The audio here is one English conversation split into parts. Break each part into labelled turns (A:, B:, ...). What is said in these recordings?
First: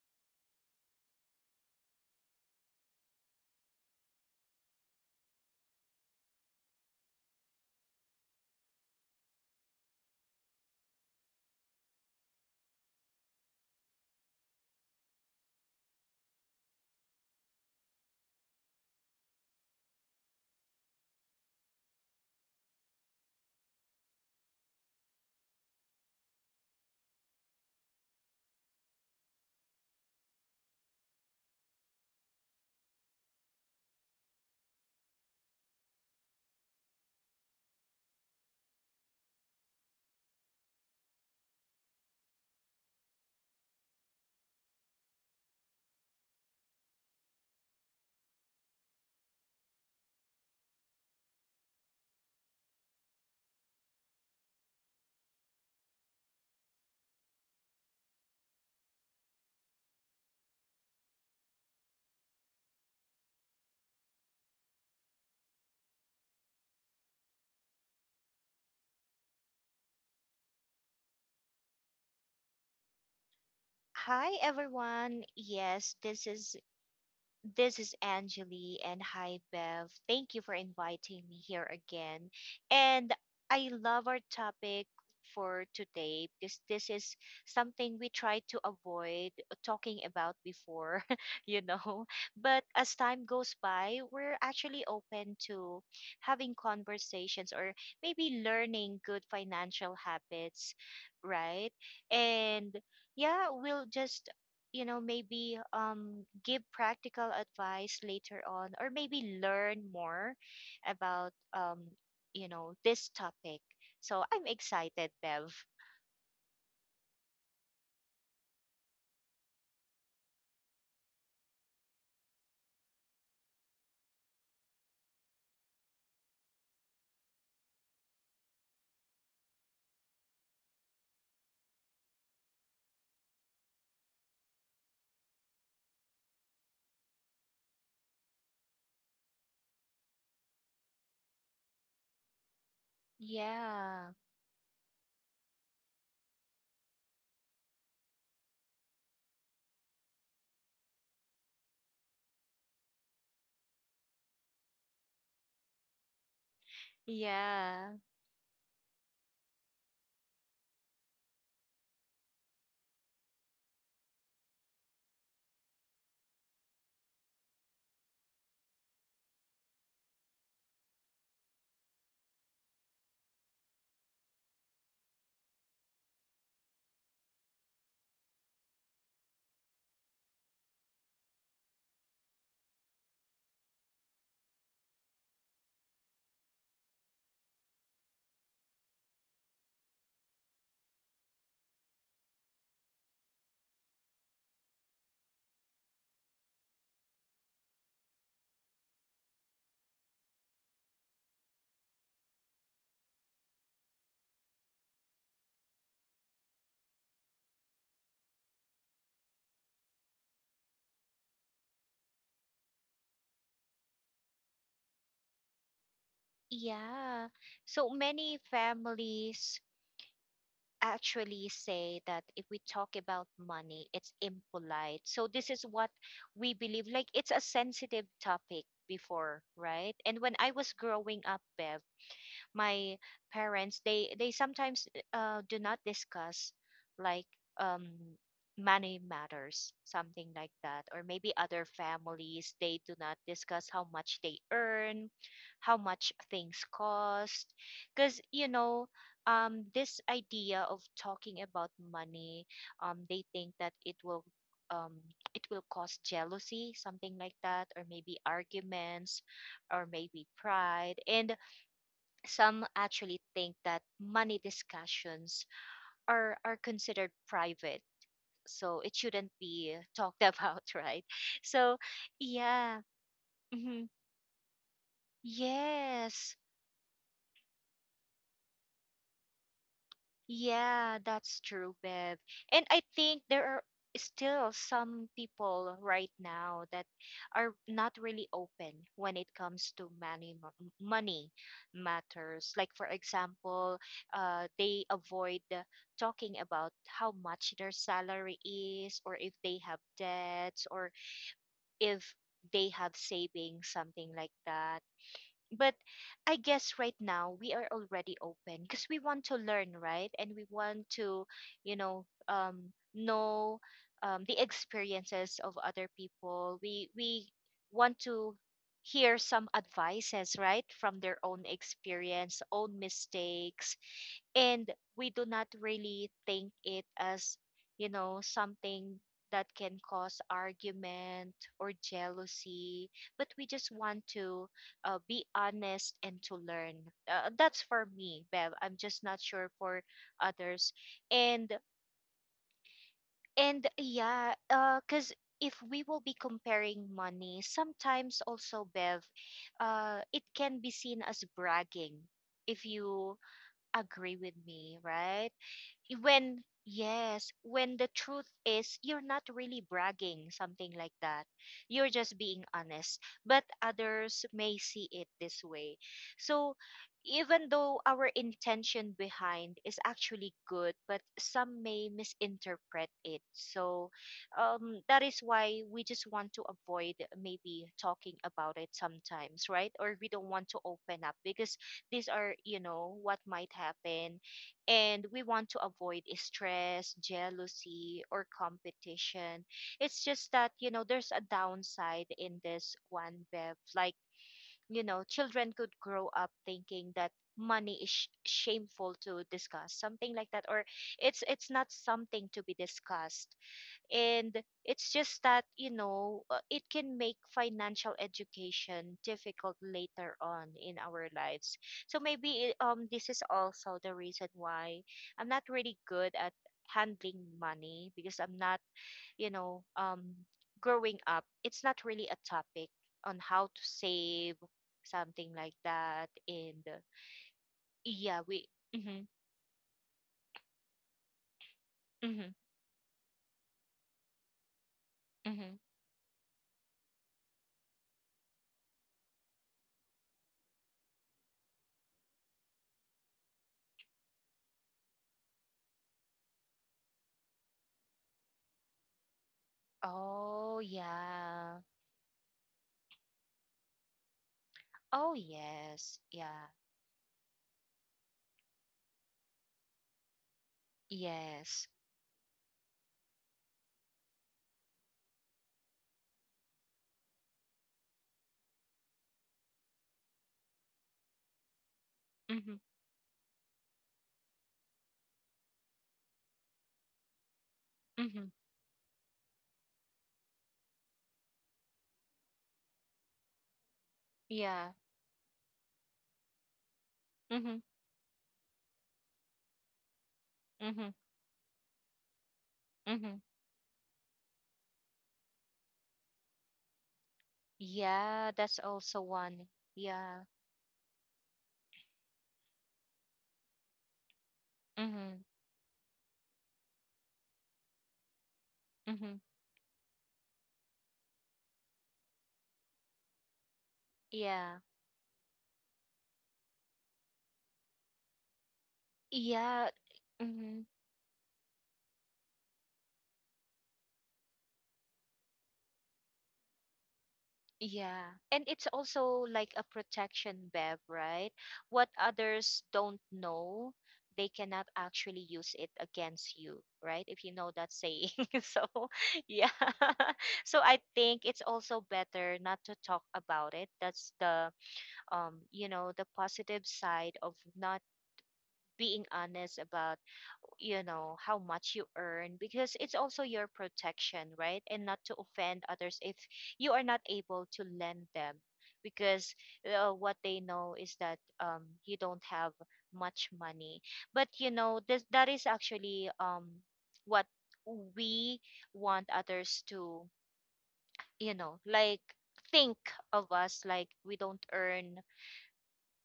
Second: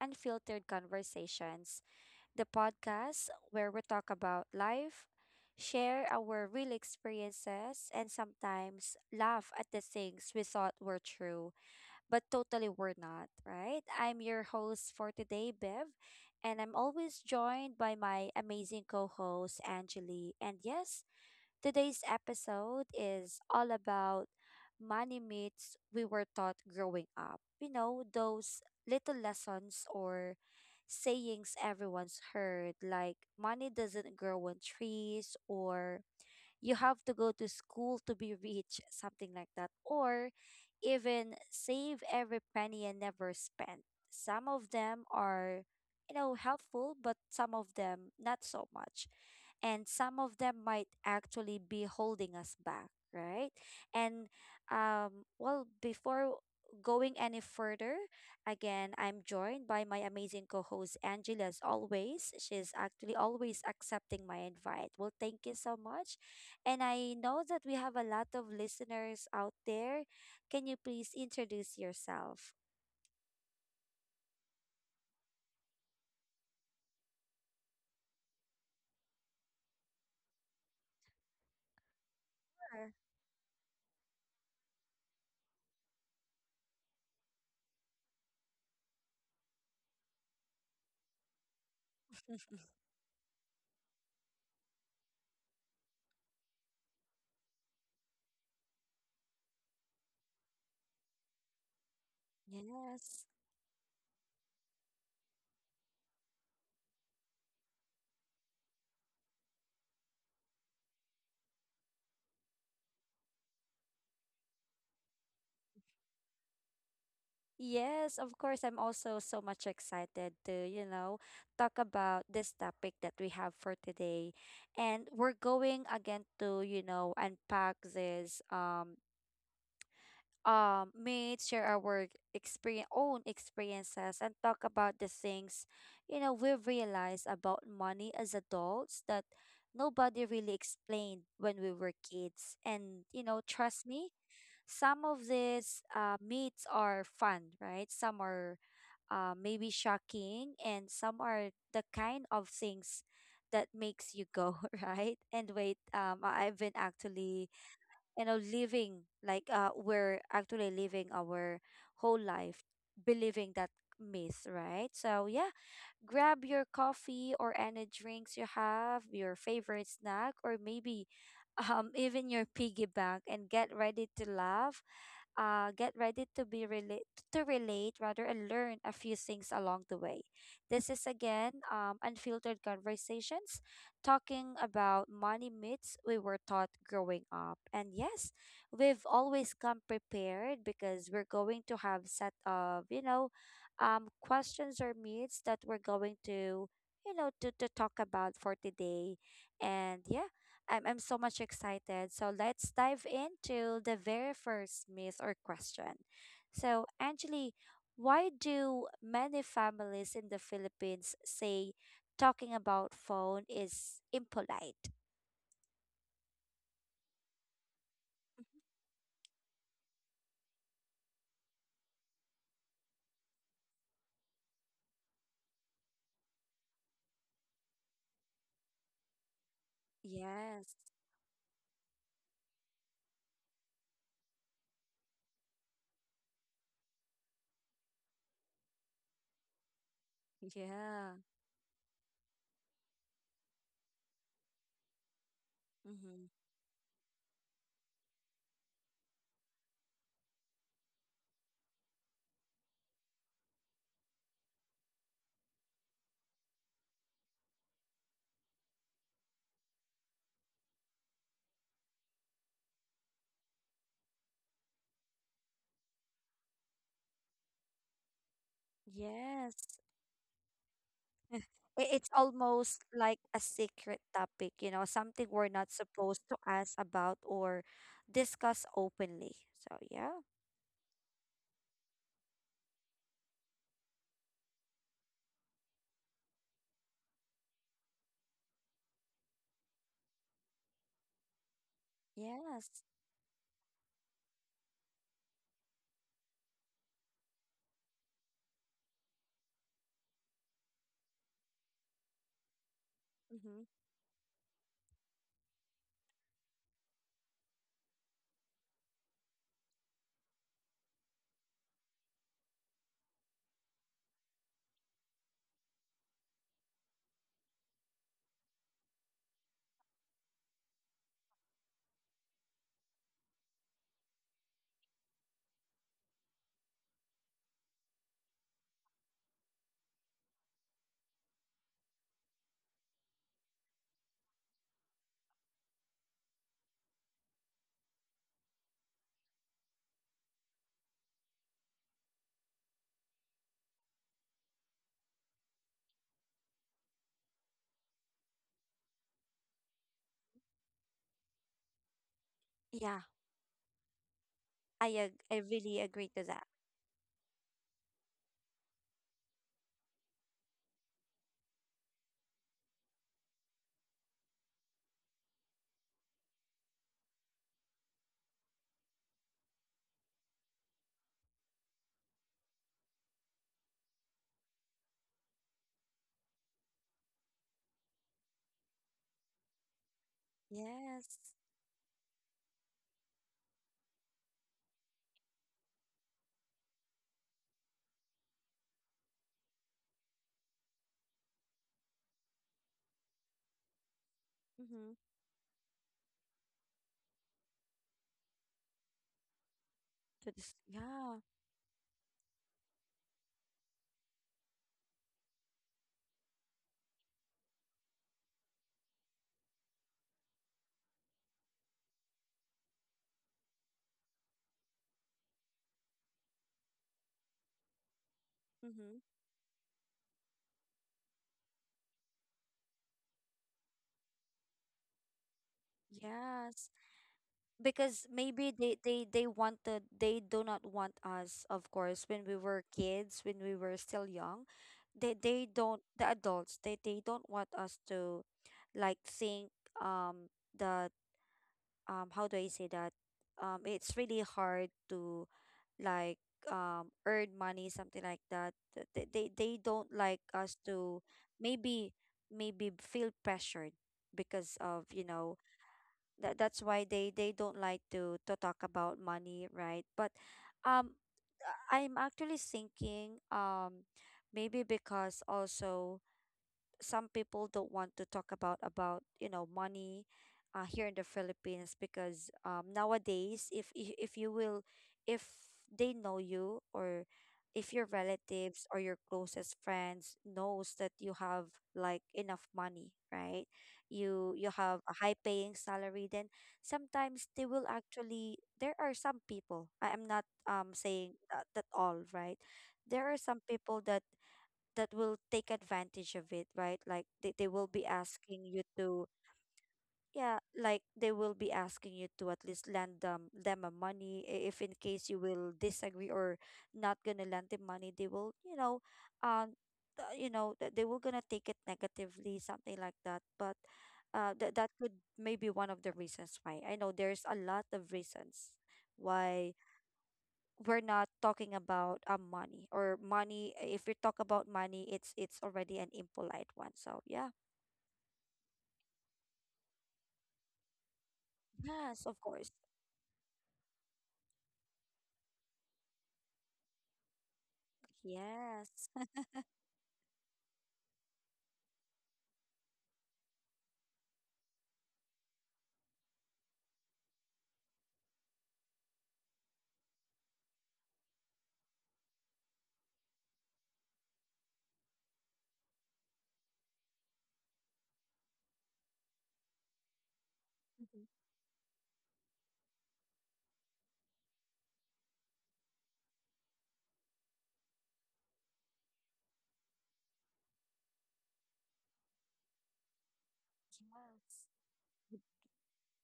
A: Unfiltered Conversations, the podcast where we talk about life, share our real experiences, and sometimes laugh at the things we thought were true, but totally were not, right? I'm your host for today, Bev, and I'm always joined by my amazing co host, Angeli. And yes, today's episode is all about money myths we were taught growing up. Those little lessons or sayings everyone's heard, like money doesn't grow on trees, or you have to go to school to be rich, something like that. Or even save every penny and never spend. Some of them are, helpful, but some of them not so much. And some of them might actually be holding us back, right? And well, before going any further, again, I'm joined by my amazing co host, Angela, as always. She's actually always accepting my invite. Well, thank you so much. And I know that we have a lot of listeners out there. Can you please introduce yourself?
B: Hi everyone. Yes, this is Angeli and hi Bev. Thank you for inviting me here again.
A: Sure.
B: And I love our topic for today because this is something we tried to avoid talking about before, you know. But as time goes by, we're actually open to having conversations or maybe learning good financial habits, right? And
A: Yes.
B: yeah, we'll just maybe give practical advice later on or maybe learn more about um this topic, so I'm excited, Bev.
A: Yes, of course. I'm also so much excited to, talk about this topic that we have for today. And we're going again to, unpack this. Meet, share our work experience, own experiences, and talk about the things, we realize about money as adults that nobody really explained when we were kids. And, trust me,
B: yeah
A: some of these meets are fun, right? Some are maybe shocking, and some are the kind of things that makes you go, right? And wait, I've been actually,
B: yeah
A: you know, living like, we're actually living our whole life believing that myth, right? So, yeah, grab your coffee or any drinks you have, your favorite snack, or maybe even your piggy bank, and get ready to laugh, get ready to be relate to relate rather, and learn a few things along the way. This is again, Unfiltered Conversations, talking about money myths we were taught growing up. And yes, we've always come prepared because we're going to have set of, questions or myths that we're going to you know to talk about for today. And yeah, I'm so much excited. So let's dive into the very first myth or question. So, Angeli, why do many families in the Philippines say talking about phone is impolite?
B: yeah So many families actually say that if we talk about money, it's impolite. So this is what we believe, like it's a sensitive topic before, right? And when I was
A: Yes.
B: growing up, Bev, my parents, they sometimes do not discuss, like, um money matters, something like that, or
A: Yeah.
B: maybe other families, they do not discuss how much they earn, how much
A: Mm-hmm.
B: things cost, because, you know, this idea of talking about money, they think that it will, um it will cause jealousy, something like that, or maybe arguments, or maybe pride. And some actually think that money discussions are considered private, so it shouldn't
A: Yes.
B: be talked about, right? So
A: I- It's
B: yeah.
A: almost like a
B: Mhm.
A: secret topic, something we're not supposed
B: Yes.
A: to ask about or discuss openly. So, yeah.
B: Yeah, that's true, Bev. And I think there are still some people right now that are not really open when it comes to money, money matters. Like,
A: Yes.
B: for example, they avoid talking about how much their salary is, or if they have debts, or if they have
A: Mm-hmm.
B: savings, something like that. But I guess right now we are already open because we want to learn, right? And we want to, you know, know, the experiences of other people. We want to hear some advices, right, from their own experience, own mistakes, and we do not really think it as, you know, something that can cause argument or jealousy, but we just want to be honest and to learn. That's for me, Bev. I'm just not sure for others. And and yeah, because if we will be comparing money, sometimes also, Bev, it can be seen as bragging. If
A: Yeah.
B: you agree with me, right?
A: I really agree to
B: When,
A: that.
B: yes, when the truth is you're not really bragging, something like that. You're just being honest, but others may see it this way. So even though our intention behind is actually good, but some may misinterpret it. So that is why we just want to avoid maybe talking about it sometimes, right? Or we don't want to open up,
A: Yes.
B: because these are, you know, what might happen, and we want to avoid stress, jealousy, or competition. It's just that, you know, there's a downside in this one, Bev. Like, you
A: Mm-hmm.
B: know, children could grow up thinking that money is shameful to discuss, something like
A: To
B: that,
A: this,
B: or
A: yeah.
B: it's not something to be discussed. And it's just that, you know, it can make financial education difficult later on in our lives. So maybe it, this is also the reason why I'm not really good at handling money, because I'm not,
A: Mm-hmm.
B: you know, growing up, it's not really a topic on how to save, something like that, and
A: Yes. Because
B: yeah, we
A: maybe
B: mhm.
A: they do not want us, of course, when
B: Mhm.
A: we were kids, when we were still young.
B: Mhm.
A: The adults, they don't want us to like think, the how do I say that? It's really hard to like, earn money, something like that. They don't like us
B: Oh,
A: to
B: yeah.
A: maybe maybe feel pressured because of,
B: Oh, yes.
A: that
B: Yeah.
A: that's why they don't like to talk about money, right? But um
B: Yes.
A: I'm actually thinking, maybe because also some people don't want to talk about, money, here in the Philippines because,
B: Mm-hmm.
A: nowadays, if you will, if they know you, or if your
B: Mm-hmm.
A: relatives or your closest friends knows that you have like enough money, right? You
B: Yeah.
A: have a high paying salary, then sometimes they
B: Mm-hmm.
A: will actually there are some people, I am not
B: Mm-hmm.
A: saying that, that all right, there
B: Mm-hmm.
A: are some people that will take advantage of it, right? Like they will be
B: Yeah,
A: asking
B: that's
A: you
B: also
A: to,
B: one. Yeah.
A: yeah, like they will be asking you to at least lend them a money, if in case you
B: Mm-hmm.
A: will disagree or not gonna lend them money, they will, you know,
B: Mm-hmm.
A: um they will gonna take it negatively, something like that. But that
B: Yeah.
A: that could maybe one of the reasons why. I know there's a lot of reasons why
B: Yeah. Mm-hmm.
A: we're not talking about, money, or money. If we talk about money, it's already an impolite one, so yeah.
B: Yeah. And it's also like a protection, Bev, right? What
A: Yes, of course.
B: others don't know, they cannot actually use it against you, right? If you know that saying. So,
A: Yes.
B: yeah. So I think it's also better not to talk about it. That's the, you know, the positive side of not being honest about, you know, how much you earn, because it's also your protection, right? And not to offend others if you are not able to lend them, because what they know is
A: Mhm.
B: that you don't have much money. But, you know, this, that is actually, what we want others to, you know, like, think of us, like, we
A: Yes,
B: don't earn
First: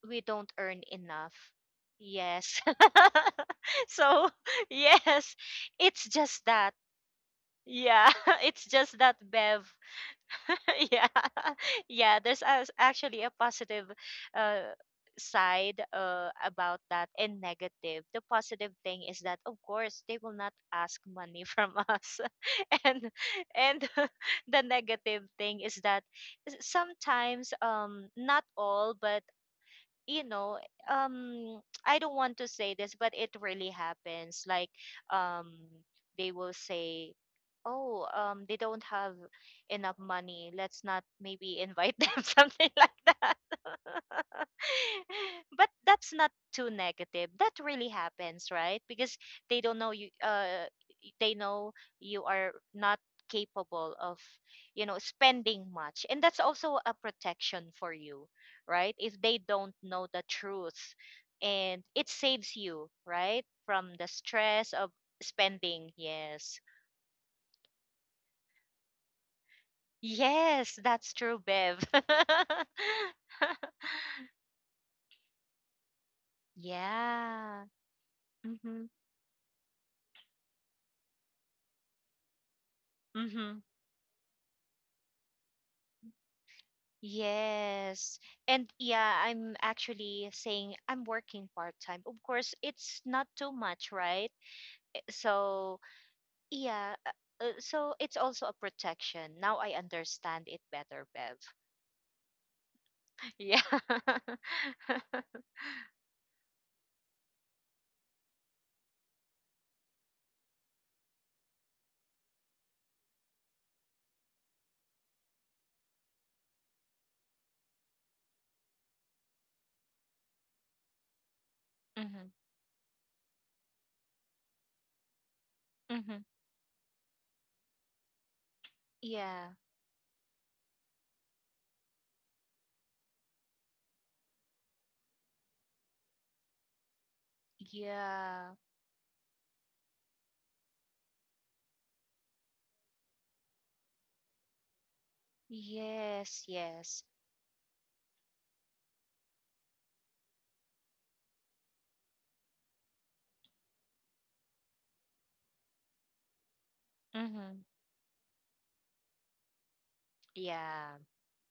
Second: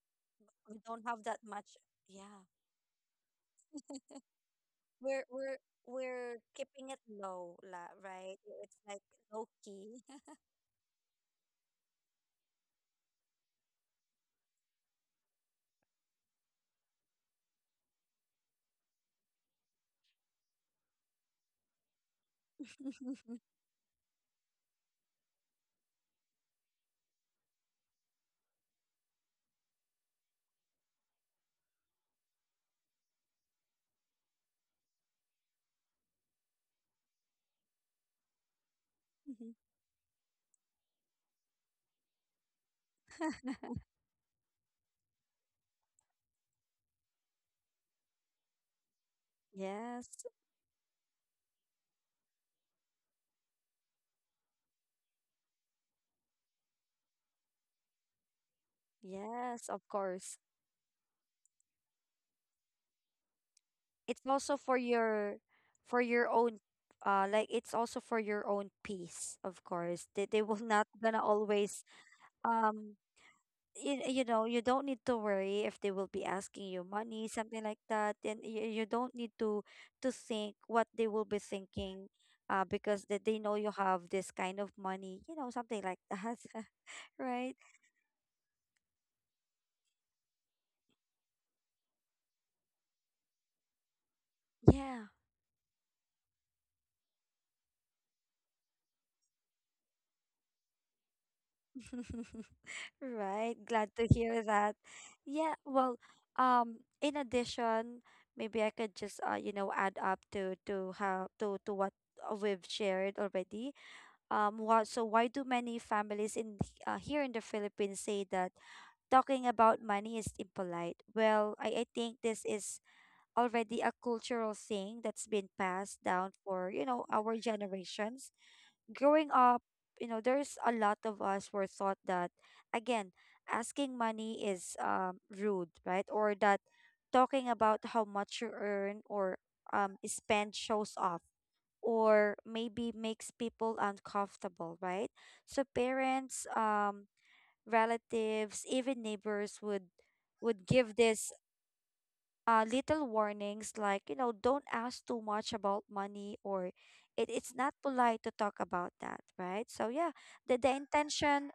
B: we don't
A: we
B: earn
A: don't have
B: enough.
A: that much. Yeah,
B: Yes. So,
A: we're
B: yes,
A: we're
B: it's
A: we're
B: just that.
A: keeping it low la,
B: Yeah,
A: right,
B: it's
A: it's
B: just
A: like
B: that,
A: low
B: Bev.
A: key.
B: Yeah. Yeah, there's, actually a positive uh, side about that and negative. The positive thing is that, of course, they will not ask money from us. and and the negative thing is that, sometimes, not all, but, you know, um, I don't want to say this, but it really happens. Like, um, they will say, "Oh, they don't have
A: Mhm.
B: enough money. Let's not maybe invite them," something like that. But that's not too negative. That really happens, right? Because they don't know
A: Yes,
B: you. They know you are not capable of, you know, spending much, and that's also a protection for you, right? If they
A: yes,
B: don't
A: of
B: know the
A: course.
B: truth. And it saves you, right? From the
A: It's also
B: stress of spending.
A: for your own,
B: Yes.
A: like, it's also for your own peace. Of course, they will
B: Yes,
A: not
B: that's
A: gonna
B: true, Bev.
A: always, um you know, you don't need to worry if they will be asking you money, something
B: Yeah.
A: like that. And you
B: Mm-hmm.
A: don't need to think what they will be thinking, because that they know
B: Mm-hmm.
A: you have this kind of money, you know, something like that. Right.
B: Yes. And yeah, I'm actually saying I'm working part time. Of course, it's not too much, right? Eh,
A: Yeah.
B: so, yeah. So it's also a protection. Now I understand it better, Bev.
A: Right,
B: Yeah.
A: glad to hear that. Yeah, well, in addition, maybe I could just add up to how to what we've shared already. So, why do many families here in the Philippines say that talking about money is impolite? Well, I think
B: Mhm.
A: this is already a cultural thing that's been passed
B: Mhm.
A: down for, our generations. Growing
B: Yeah.
A: up, there's a lot of us were thought that, again, asking money is, rude, right? Or that talking about how much you
B: Yeah.
A: earn or, spend shows off, or maybe makes people uncomfortable, right? So parents,
B: Yes, yes.
A: relatives, even neighbors would give this, little warnings like, don't ask too much about money, or it's
B: Mhm.
A: not polite to talk about that, right? So yeah, the
B: Yeah.
A: intention,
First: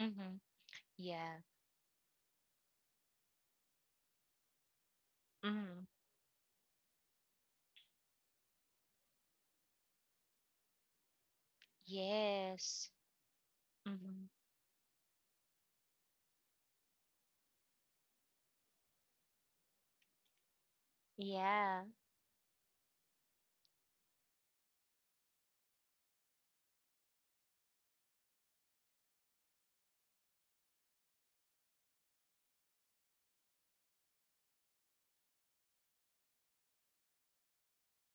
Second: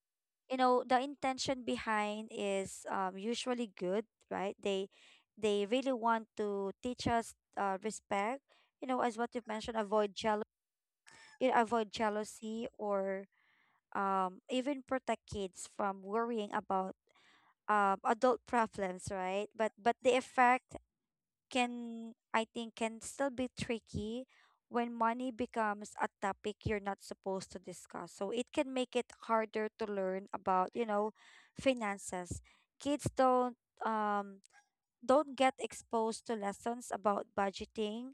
B: Mhm.
A: the
B: Yeah.
A: intention behind is, usually good, right? They
B: Mhm.
A: really want to teach us, respect, you know, as what you mentioned, avoid jealousy,
B: Yes.
A: or
B: Mhm.
A: even protect kids from worrying about, adult problems, right? But the effect
B: Yeah.
A: can, I think, can still be tricky when money becomes a topic you're not supposed to discuss. So it can make it harder to learn about, finances. Kids don't, um get exposed to lessons about budgeting,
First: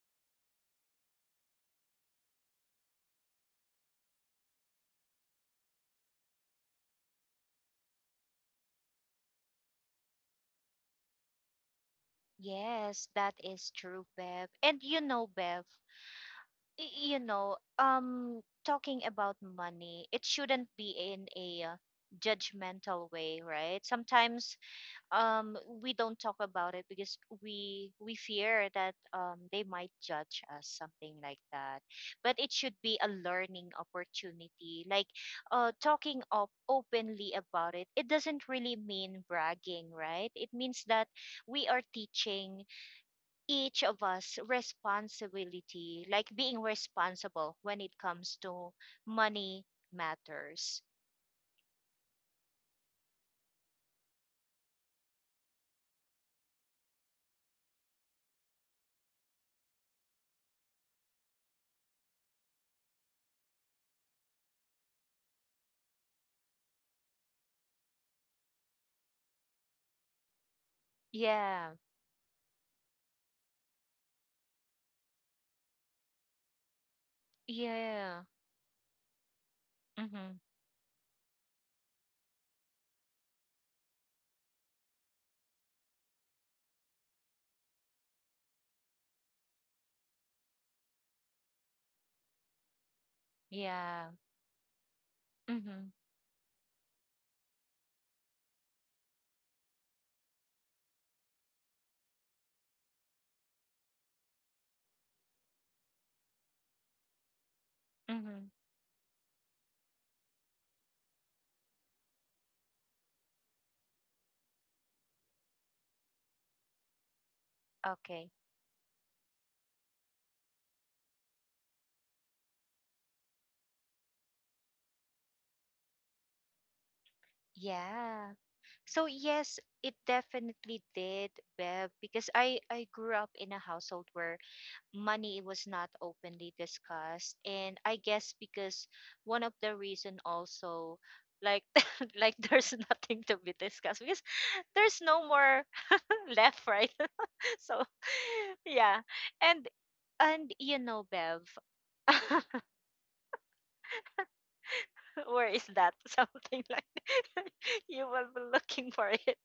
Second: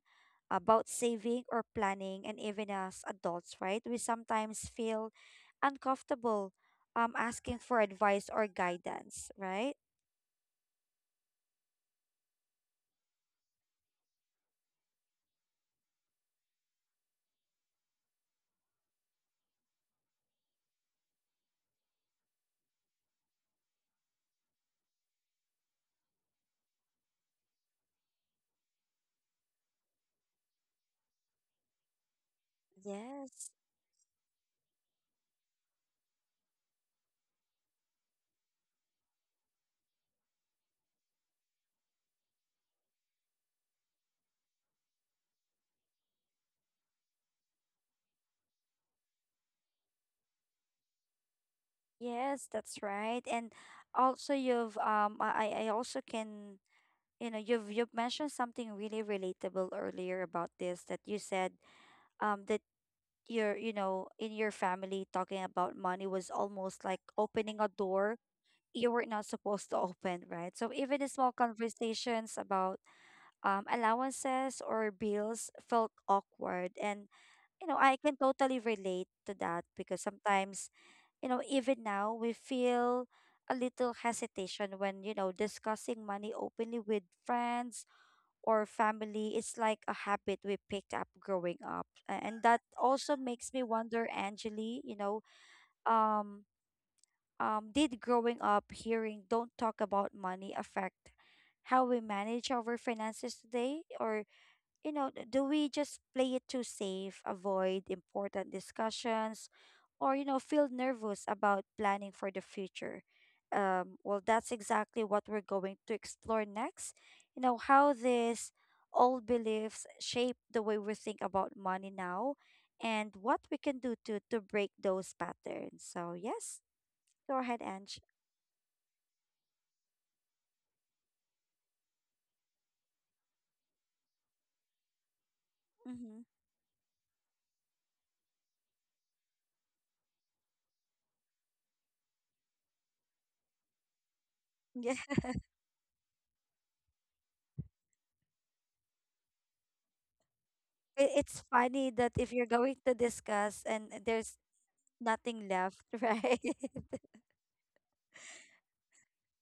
A: about saving or planning, and even as adults, right? We sometimes feel uncomfortable, asking for advice or guidance, right?
B: Yes, that is true, Bev. And you know, Bev, you know, talking about money, it shouldn't be in a, judgmental way, right? Sometimes, um we don't talk about it because we fear that they might judge us, something like that, but it should be a
A: Yes,
B: learning opportunity. Like, talking up openly about it, it doesn't really mean bragging, right? It means that we are teaching each of us responsibility, like being responsible when it comes to money matters.
A: yes, that's right. And also, you've I also can, you've mentioned something really relatable earlier about this, that you said, that your you know in your family, talking about money was almost like opening a door you were not supposed to open, right? So even the small
B: Yeah.
A: conversations about, allowances or bills felt awkward. And, I can
B: Yeah.
A: totally relate to that because
B: Mhm.
A: sometimes, even now we feel a little hesitation when, discussing money openly with friends or family. It's like a habit we picked up growing up. And that also makes me
B: Yeah.
A: wonder, Angeli,
B: Mhm.
A: um, did growing up hearing "don't talk about money" affect how we manage our finances today? Or, do we just play it too safe, avoid
B: Mhm.
A: important discussions, or, feel nervous about planning for the future? Well, that's exactly what we're going to explore next. How
B: Okay.
A: these old beliefs shape the way we think about money now, and what we can do to break those patterns. So, yes, go ahead, Ange.
B: Yeah. So yes, it definitely did, Bev, because I grew up in a household where money was not
A: Mm-hmm.
B: openly discussed, and I guess because one of the reason also, like, like, there's nothing to be discussed because
A: Yeah,
B: there's no more left, right? So yeah. And and you know,
A: it,
B: Bev,
A: it's funny that if you're going to discuss and there's
B: where
A: nothing
B: is
A: left,
B: that?
A: right?
B: Something like you will be looking for it.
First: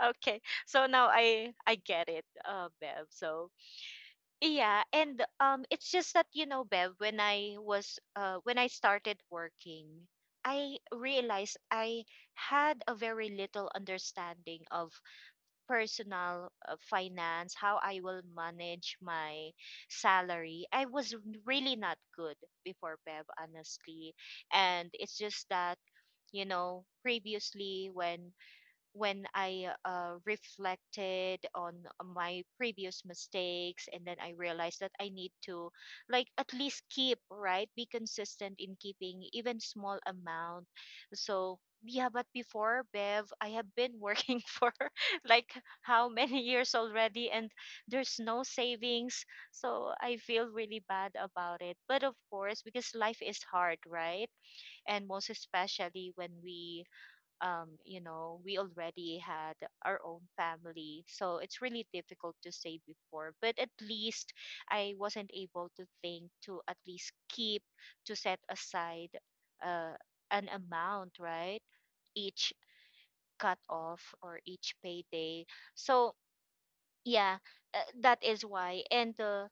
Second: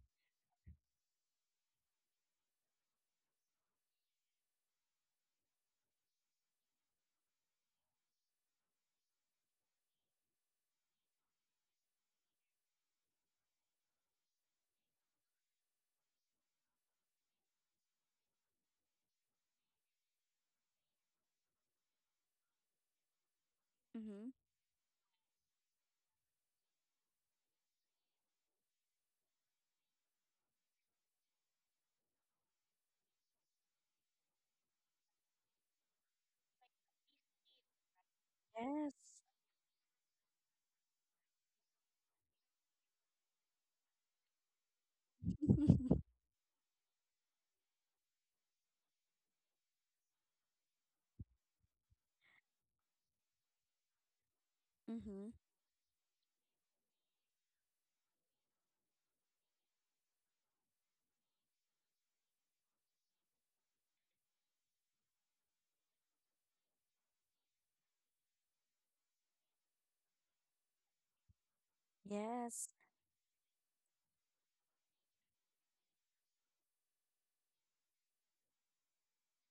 B: Okay. So now I get it, Bev. So yeah, and it's just that, you know, Bev, when I was when I started working, I realized I had a very little understanding of personal, finance, how I will manage my salary. I was really not good before, Bev, honestly.
A: Mm-hmm.
B: And it's just that, you know, previously when I, reflected on, my previous mistakes, and then I realized that I need to, like, at least keep, right? Be consistent in
A: Yes.
B: keeping even small amount. So, yeah, but before, Bev, I have been working for, like, how many years already, and there's no savings. So I feel really bad about it. But of course, because life is hard, right? And
A: Mm-hmm.
B: most especially when we, you know, we already had our own family. So it's really difficult to say before, but at least I wasn't able to think to at least keep, to set aside, uh, an amount, right? Each
A: Yes.
B: cut off or each payday. So yeah, that is why.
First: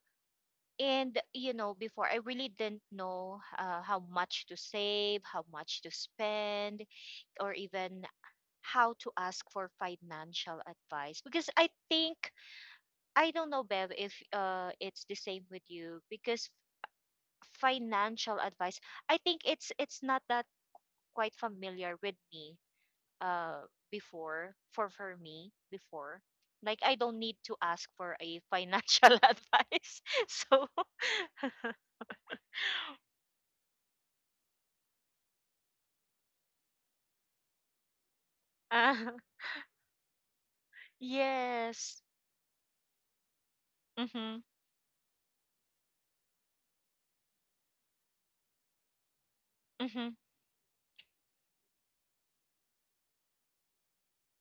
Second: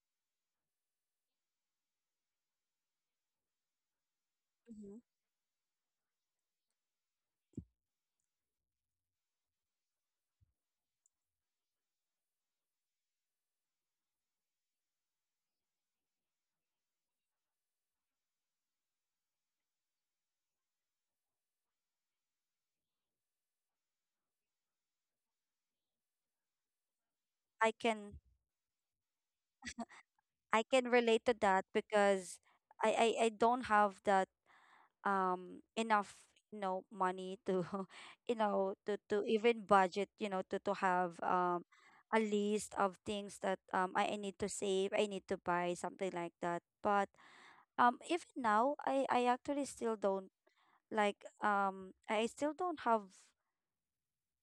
B: And you know, before I really didn't know, how much to
A: Mm-hmm.
B: save, how much to spend, or even how to ask for financial advice, because I think I don't know, Bev, if it's the same with you, because financial advice, I think it's not that quite familiar with me, uh before, for me before, like, I don't need to
A: I
B: ask for
A: can
B: a financial advice,
A: I
B: so
A: can relate to that because I don't have that, enough, you know, money to
B: uh,
A: to even budget, you know to have,
B: yes.
A: a list of things that, I need
B: Mhm.
A: to save, I need to buy, something like that, but even now, I actually still
B: Mhm.
A: don't like, I still don't have,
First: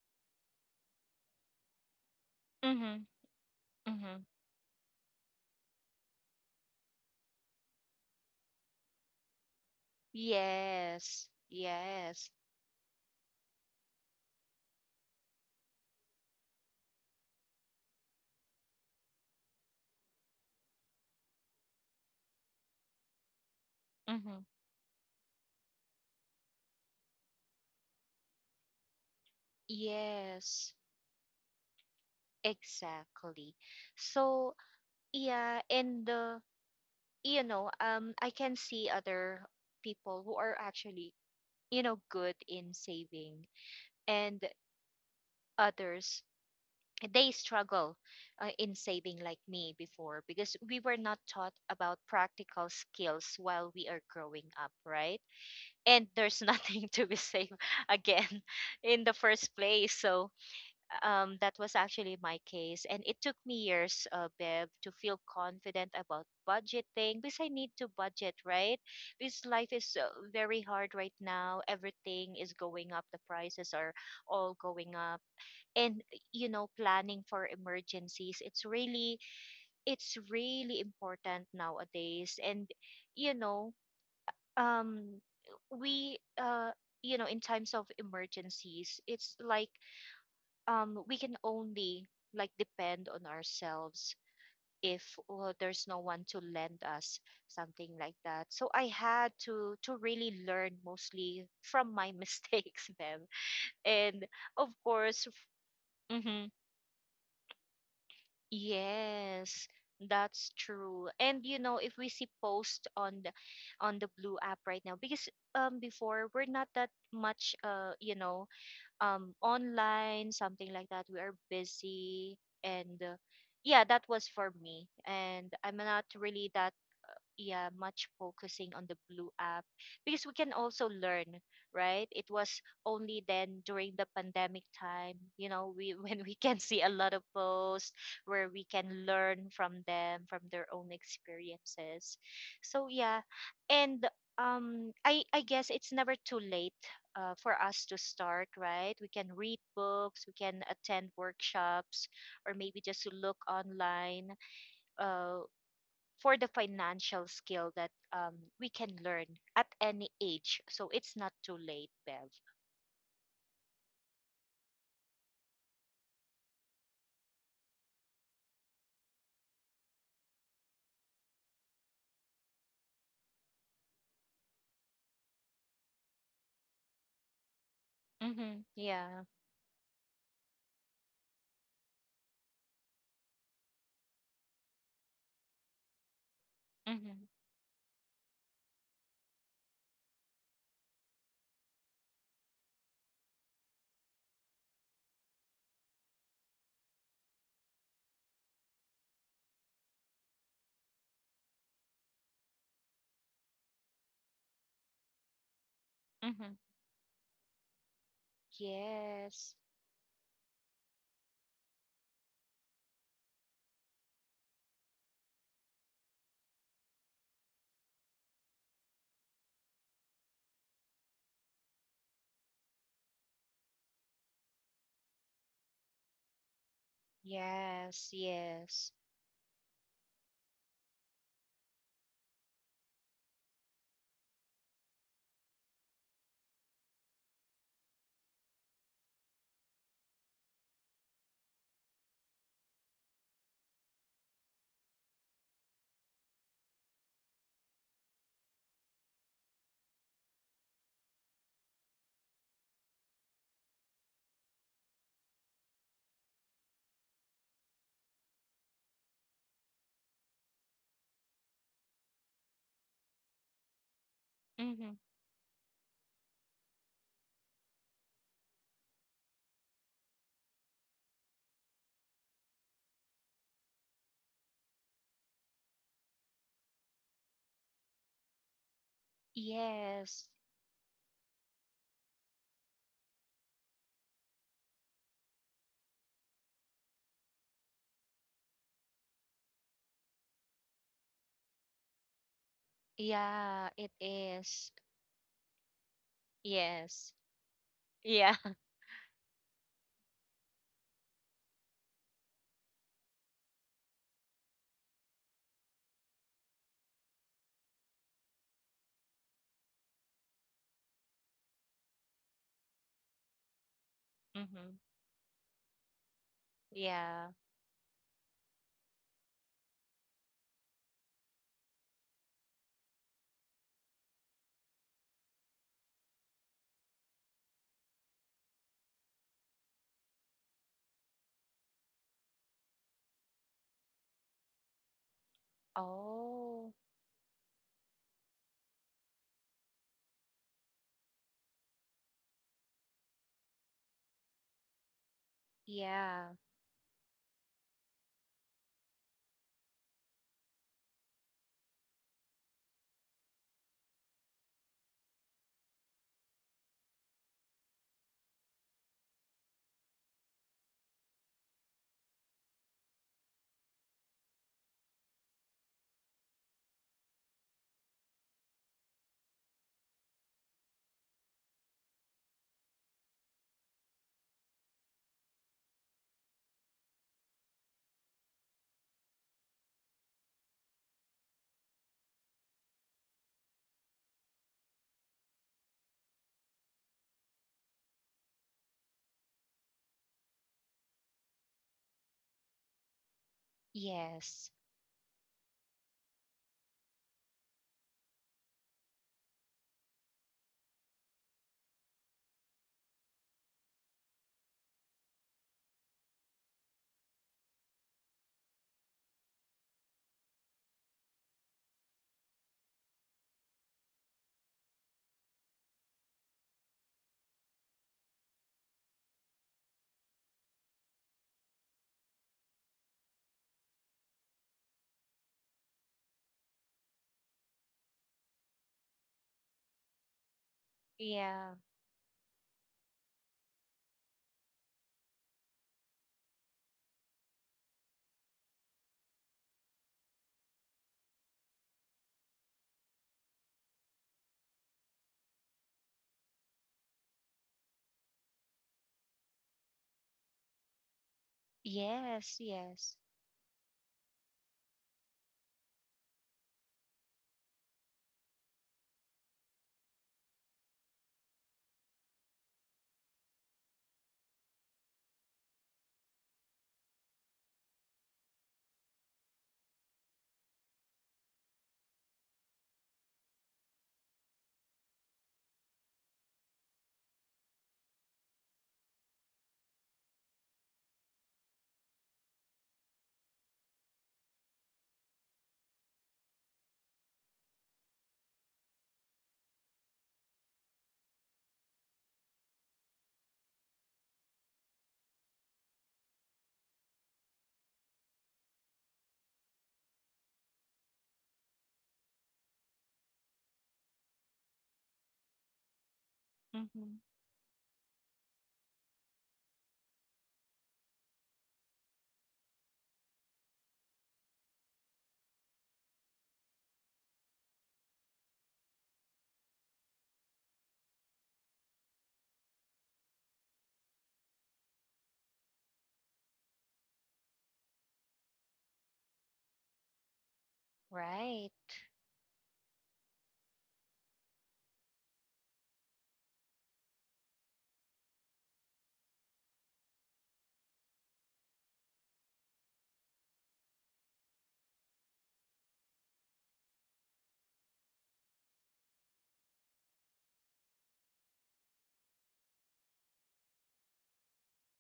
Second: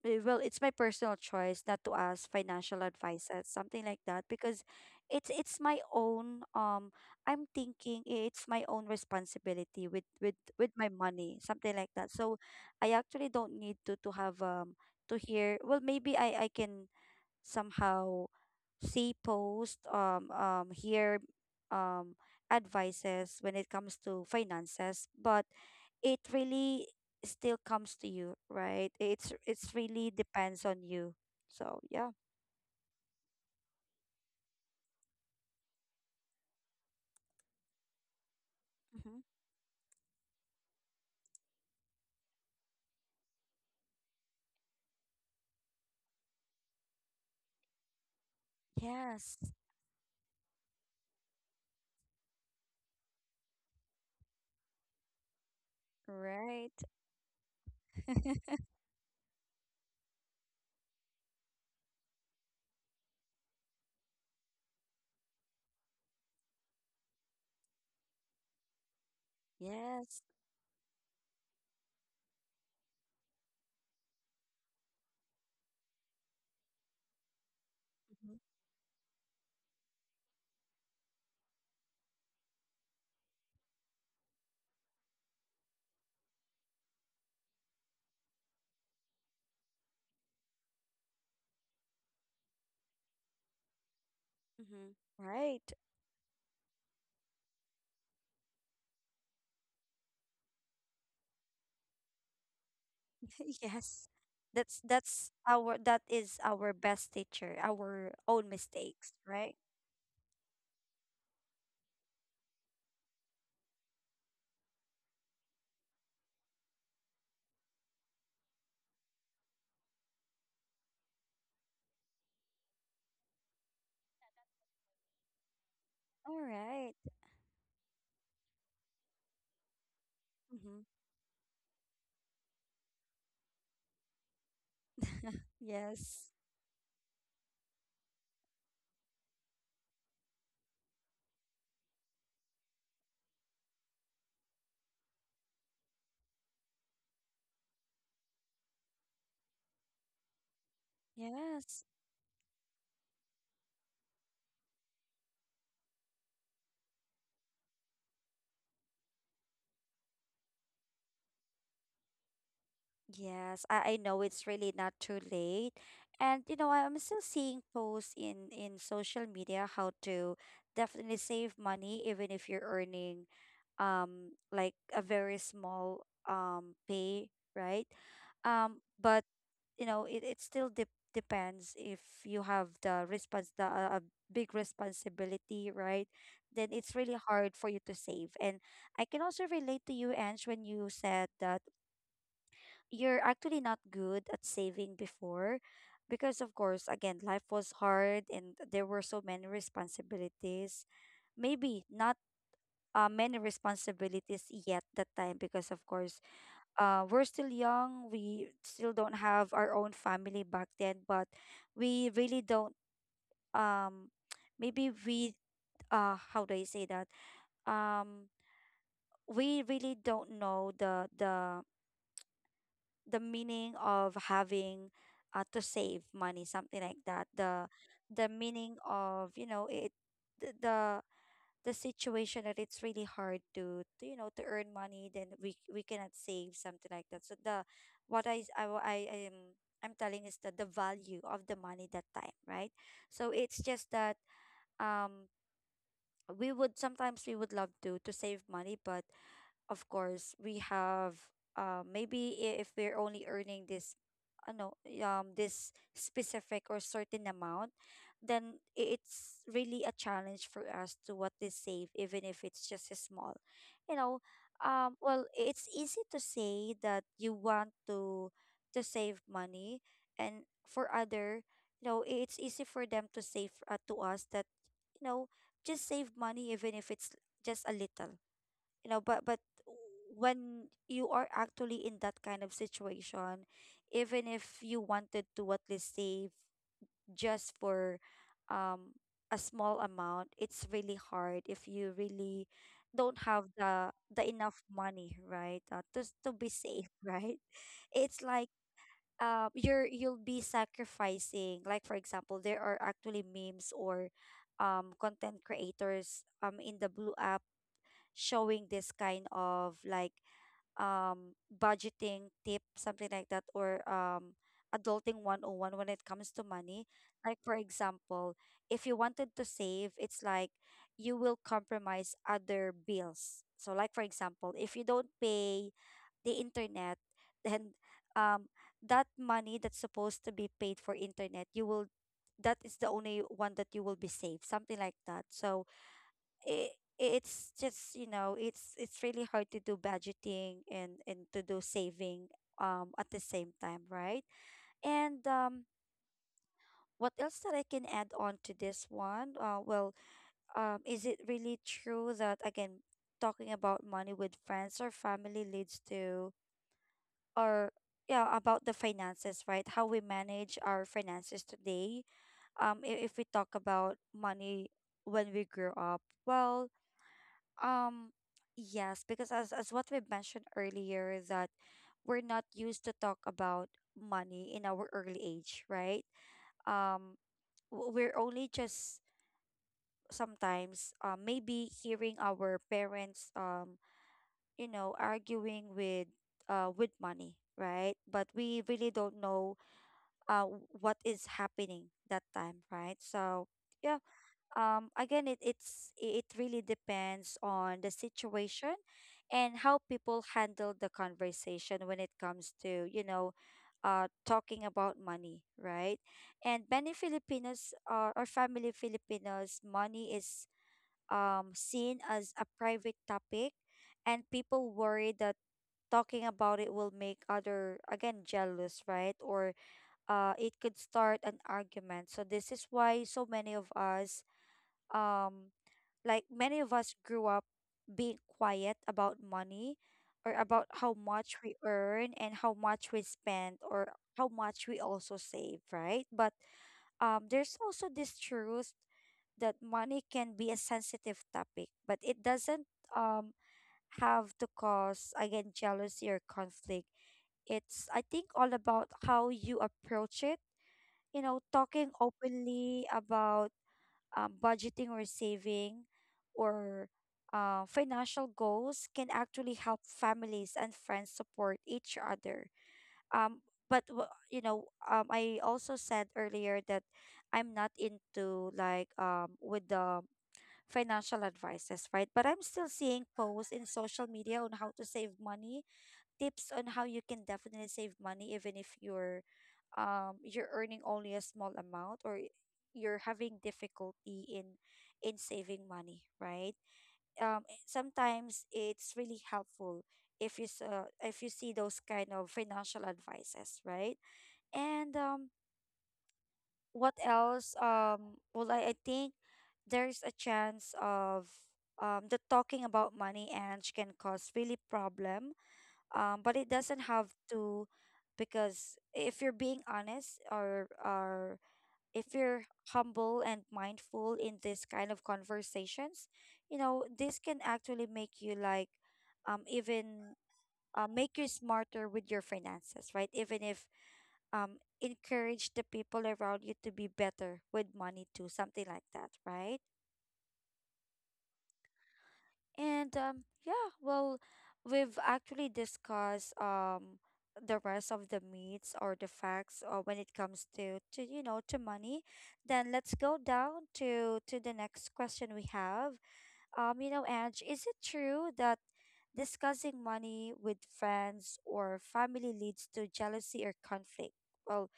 A: well, it's my personal choice not to ask financial
B: Mhm.
A: advices, something like that,
B: Mhm.
A: because it's my own, I'm thinking it's my own responsibility with my
B: Yes,
A: money, something like that.
B: yes.
A: So I actually don't need to have, to hear, well, maybe I can somehow see posts, hear, um, advices when it comes to
B: Mhm.
A: finances, but it really still comes to you, right? It's really depends
B: Yes,
A: on you. So yeah.
B: exactly. So, yeah, and you know, I can see
A: Mm-hmm.
B: other people who are actually, you know, good in saving, and others they struggle in saving like
A: Yes.
B: me before, because we were not taught about practical skills while we are growing up, right? And there's
A: Right.
B: nothing to be saved again in the first place. So, that was actually my case. And it took me years, Bev, to feel confident about budgeting, because I need to budget, right? Because life is,
A: Yes.
B: very hard right now. Everything is going up, the prices are all going up. And you know, planning for
A: Mhm.
B: emergencies, it's really important nowadays. And you know, um we you know in times of emergencies, it's like we can only like depend on ourselves
A: Mhm.
B: if
A: Right.
B: There's no one to lend us something like that, so I had to really learn mostly from my mistakes then
A: Yes.
B: and of course.
A: That is
B: Mm-hmm,
A: our best teacher, our own mistakes, right?
B: yes, that's true. And you know, if we see post on the blue app right now, because before we're not that much you know, online, something like that. We are busy. And yeah, that was for me. And I'm not
A: All
B: really that,
A: right.
B: yeah, much focusing on the blue app because we can
A: Mm-hmm.
B: also learn, right? It was only then during the pandemic time, you know, we when
A: Yes.
B: we can see a lot of posts where we can learn from them, from their own experiences. So yeah, and I guess it's never too late for us to start, right? We can read books, we can attend
A: Yes,
B: workshops, or maybe just to look online uh, for the financial skill that we can learn at any age. So it's not too late, Bev.
A: yes, I know it's really not too late. And, I'm still seeing posts in social media how to definitely save money even if you're earning, like a very small, pay, right?
B: Mm-hmm.
A: Um,
B: Yeah.
A: but you know, it still de depends if you have the response the a big responsibility, right? Then it's really
B: Mm-hmm.
A: hard for you to save. And I can also relate to you, Ange, when you said that you're actually not good at saving before because of course again life was hard and there were so many responsibilities maybe not many responsibilities yet that time because of course
B: Mm-hmm.
A: we're still young, we still don't have
B: Yes,
A: our own family back then. But we really don't um maybe we how do I say that um we really don't know the the meaning of having to save money, something like that.
B: yes,
A: The meaning
B: yes.
A: of, you know, it th- the situation that it's really hard to, you know, to earn money, then we cannot save something like that. So the what I s- I wa- I am I'm telling is that the value of the money that time, right? So it's just that um we would sometimes, we would love to save money, but of course we have maybe if we're only earning this no, this specific or certain amount, then it's really a challenge for us to, what is, save even if it's just a small, you know.
B: Mm-hmm.
A: Well, it's easy to say that you want to save money. And for other, you know, it's easy for them to save, to us that, you know, just save money even if it's just a little, you know. But
B: Yes.
A: when you are actually in that kind of situation, even if you wanted to at least save just for um a small amount, it's really hard if you really don't have
B: Yeah, it
A: the enough
B: is.
A: money, right? To be safe,
B: Yes.
A: right? It's
B: Yeah.
A: like, you're, you'll be sacrificing. Like, for example, there are actually memes or content creators in the blue app showing this kind of like budgeting tip, something like that, or
B: Mm-hmm.
A: adulting 101 when it comes to money.
B: Yeah.
A: Like, for example, if you wanted to save, it's like you will compromise other bills. So like, for example, if you don't pay the internet, then um that money that's supposed to be paid for internet, you will, that is the only one that you will be saved, something like that. So it,
B: Oh,
A: it's just, you know, it's really hard to do budgeting and to do saving at the same time, right? And
B: yeah,
A: what else that I can add on to this one? Well, is it really true that, again, talking about money with friends or family leads to, or, yeah, about the finances, right? How we manage our finances today. If we talk about money when we grew up, well, Um, yes, because as what we mentioned earlier is that we're not used to talk about money in our early age, right? Um, we're only just sometimes maybe hearing our parents you know, arguing with money, right? But we really don't know what is happening that time, right? So yeah,
B: yes.
A: again, it's, it really depends on the situation and how people handle the conversation when it comes to, you know, talking about money, right? And many Filipinos or family Filipinos, money is seen as a private topic, and people worry that talking about it will make other again jealous, right? Or it could start an argument. So this is why so many of us, um like many of us, grew up being quiet about money, or about how much
B: Yeah.
A: we earn and how much we spend or how much we also save, right? But there's also this truth that money can be a sensitive topic, but it doesn't um have to cause, again, jealousy or conflict. It's, I think, all about how you approach it. You know, talking
B: Yes,
A: openly
B: yes.
A: about budgeting or saving or financial goals can actually help families and friends support each other. Um, but you know, I also said earlier that I'm not into like with the financial advices, right? But I'm still seeing posts in social media on how to save money, tips on how you can definitely save money even if you're you're earning only a small amount, or you're having difficulty in saving money, right? Sometimes it's really helpful if if you see those kind of financial advices, right? And what else? Well, I think there's a chance of the talking about money and can cause really problem, but it doesn't
B: Mm-hmm.
A: have to. Because if you're being honest, or if you're humble and mindful in this kind of conversations, you know, this can actually make you like even make you smarter with your finances, right? Even if encourage the people around you to be better with money too, something like that, right?
B: Right.
A: And yeah, well, we've actually discussed the rest of the meats or the facts when it comes to, you know, to money. Then let's go down to the next question we have. You know, Ange, is it true that discussing money with friends or family leads to jealousy or conflict? Well,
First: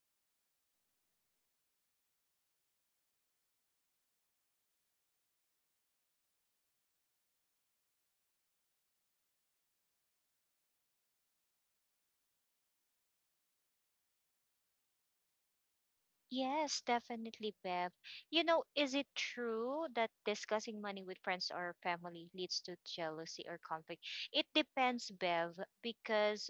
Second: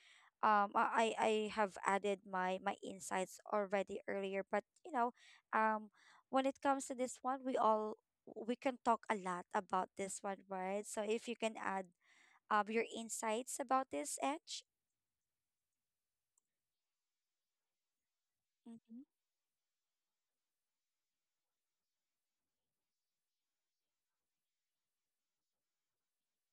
A: I have added my, my insights already earlier, but you know, um, when it comes to this one, we all, we can talk a lot about this one, right? So if you can add your insights about this, Edge.
B: Yes, definitely, Bev. You know, is
A: Mm-hmm.
B: it true that discussing money with friends or family leads to jealousy or conflict? It depends, Bev, because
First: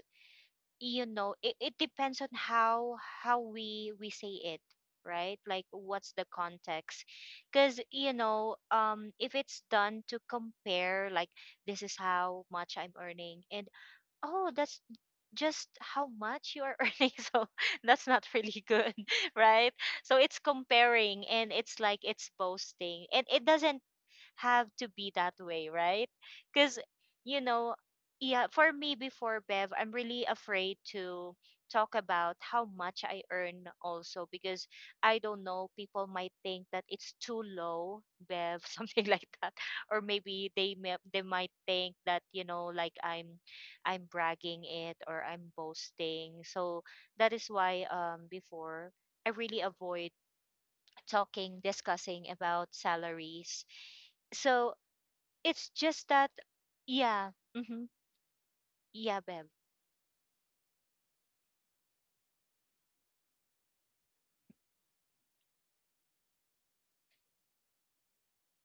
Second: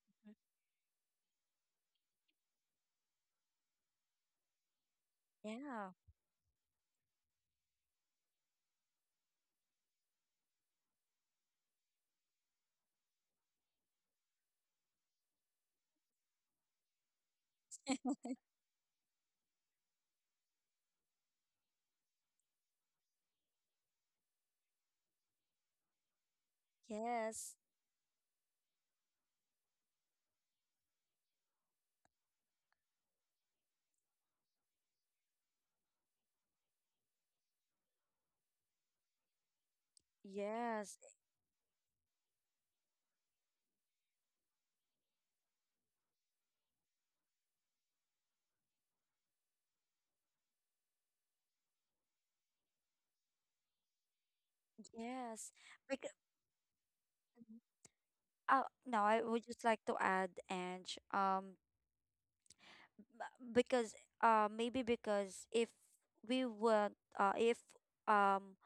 B: you know, it depends on how we say it, right? Like
A: Yeah.
B: what's the context? Because you know, if it's done to compare, like this is how much I'm earning, and oh, that's just how much you are earning. So that's not really good right? So it's comparing and it's like it's boasting, and it doesn't have to be that way, right? Because you
A: Yes.
B: know, yeah, for me before, Bev, I'm really afraid to talk about how much I earn also because I don't know, people might think that it's too low, Bev, something like that. Or maybe they may,
A: Yes.
B: they might think that, you know, like I'm bragging it, or I'm boasting. So that is why before I really avoid talking, discussing about salaries. So
A: Yes.
B: it's just
A: Because,
B: that, yeah. Mm-hmm.
A: No,
B: Yeah,
A: I would
B: Bev.
A: just like to add, Ange, b- because maybe, because if we want, if um,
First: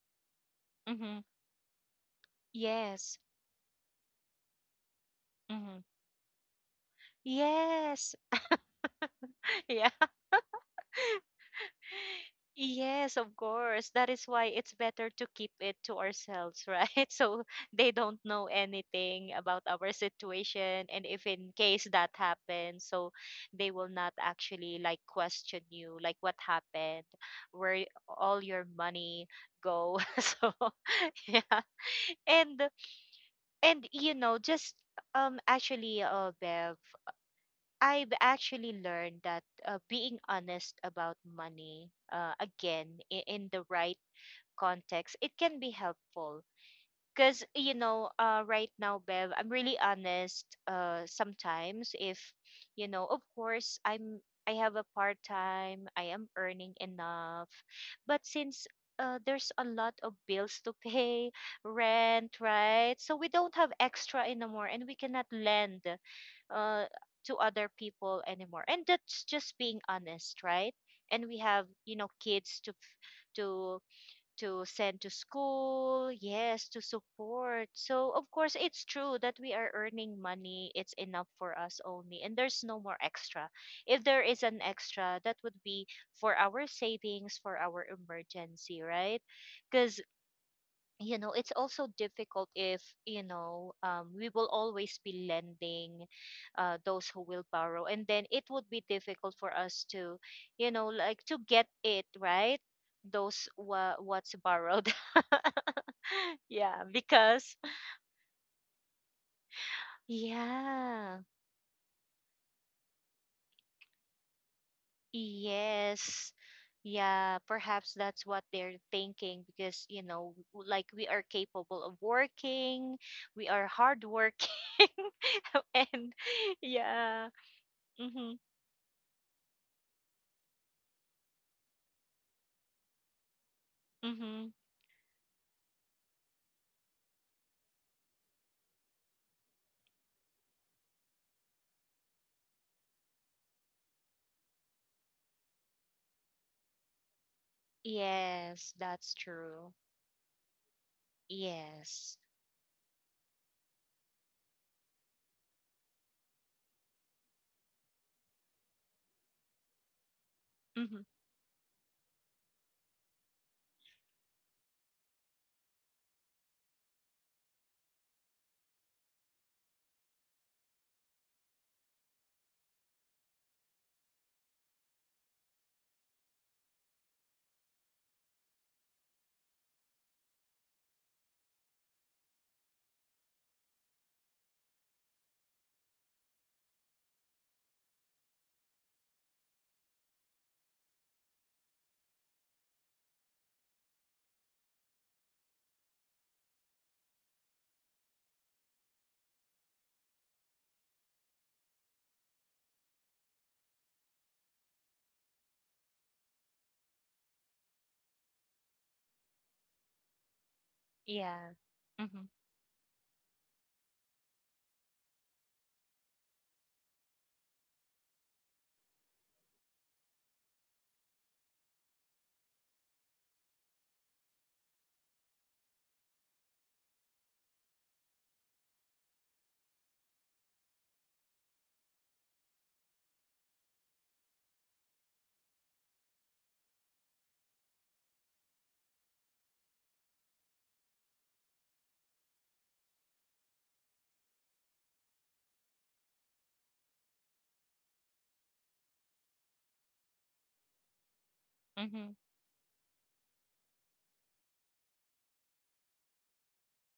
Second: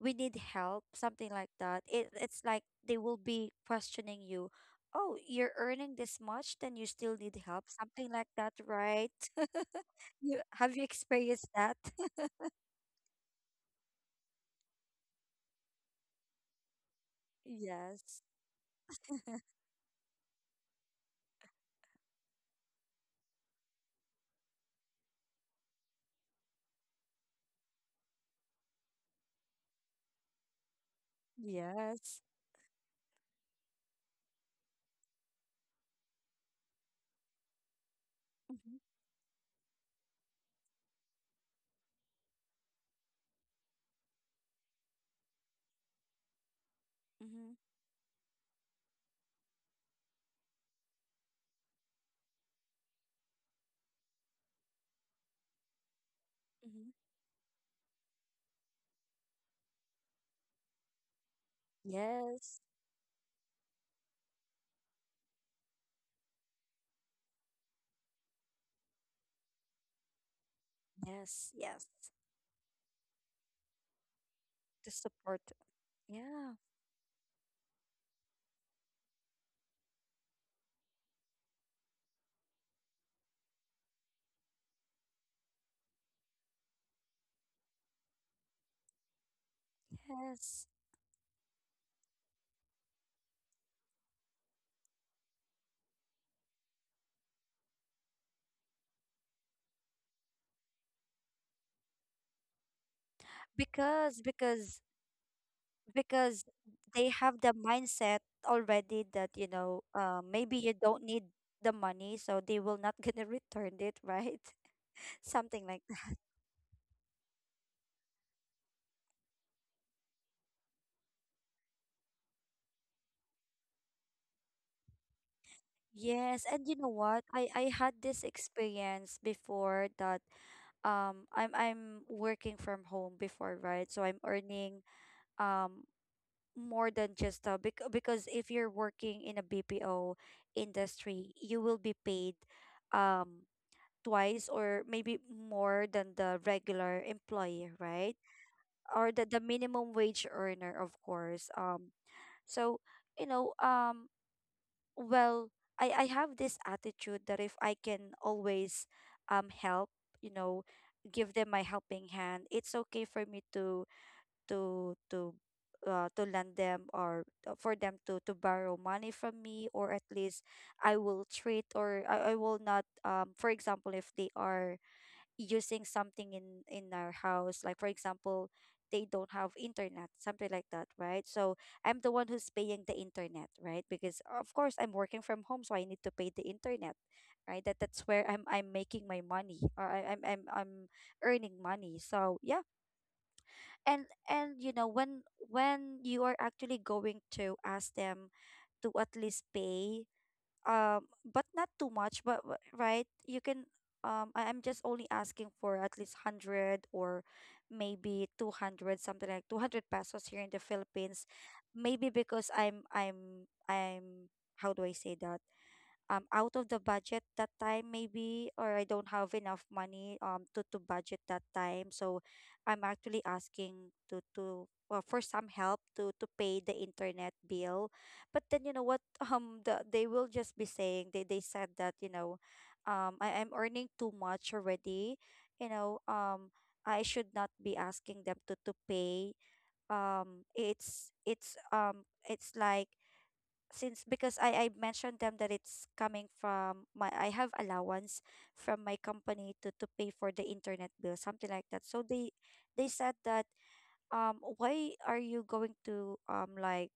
A: we need help,
B: Mm-hmm.
A: something like that, it's like they will
B: Yes.
A: be questioning you. Oh, you're
B: Mm-hmm.
A: earning this much, then you still need help, something
B: Yes.
A: like that, right?
B: Yeah.
A: You have, you experienced that?
B: Yes, of course. That is why it's better to keep it to ourselves, right? So they don't
A: Yes,
B: know anything about our situation. And if in case that happens, so they will not actually like question you, like what happened, where all your money go. So yeah.
A: yes,
B: And and you know, just actually, Bev, I've actually
A: mm-hmm,
B: learned that being honest about money, again, in the right context, it can be helpful because,
A: mm-hmm,
B: you know, right now, Bev, I'm really honest. Sometimes, if, you know, of course, I'm I have a part time, I am earning
A: mm-hmm.
B: enough, but since there's a lot of bills to pay, rent,
A: Yes,
B: right? So we don't have extra anymore, and we cannot lend uh, to other people anymore. And that's just being honest, right? And we
A: yes,
B: have,
A: yes.
B: you know, kids to to to
A: To
B: send to
A: support,
B: school,
A: yeah,
B: yes, to support. So, of course, it's true that we are earning money. It's enough for us only, and there's no more extra. If there is an extra, that would be for our savings, for our emergency, right? Because
A: yes.
B: you know, it's also difficult if you know, we will always be lending those who will borrow, and then it would be difficult for us to, you know, like to get it, right? Those
A: because
B: what's
A: because
B: borrowed.
A: because
B: Yeah,
A: they have the
B: because
A: mindset already that, you know, maybe you don't
B: yeah,
A: need the money, so they will not gonna return it, right? Something like that.
B: yes, yeah, perhaps that's what they're thinking because you know, like we are capable of working, we are hardworking. And
A: Yes, and you know what,
B: yeah.
A: I had this
B: Mhm.
A: experience before that I'm working from home before, right? So I'm
B: Mhm.
A: earning um more than just a because if you're working in a bpo industry, you will be paid um twice or maybe more than the regular employee, right?
B: Yes, that's
A: Or the
B: true.
A: minimum wage earner, of course.
B: Yes.
A: So, you know, well, I have this attitude that if I can always help, you know,
B: Mhm.
A: give them my helping hand, it's okay for me to to to lend them, or for them to borrow money from me, or at least I will treat, or I will not for example, if they are using something in our house. Like, for example, they don't have internet, something like that, right? So I'm the one who's paying the internet, right? Because of course I'm working from home, so I need to pay the internet, right? That's where I'm making my money, or I, I'm earning money, so yeah. And you know, when you are actually going to ask them to at least pay but not too much, but right, you can I'm just only asking for at least 100 or maybe 200, something like 200 pesos here in the Philippines.
B: Yeah.
A: Maybe
B: Mhm.
A: because I'm how do I say that? Out of the budget that time, maybe, or I don't have enough money to budget that time. So I'm actually asking to well, for some help to pay the internet bill. But then, you know what, they will just be saying, they said that, you know, I am earning too much already. You know, I should not be asking them to pay. It's like, since, because I mentioned them that it's coming from my, I have allowance from my company to pay for the internet bill, something like that. So
B: Mhm.
A: they said that, why are you going to um like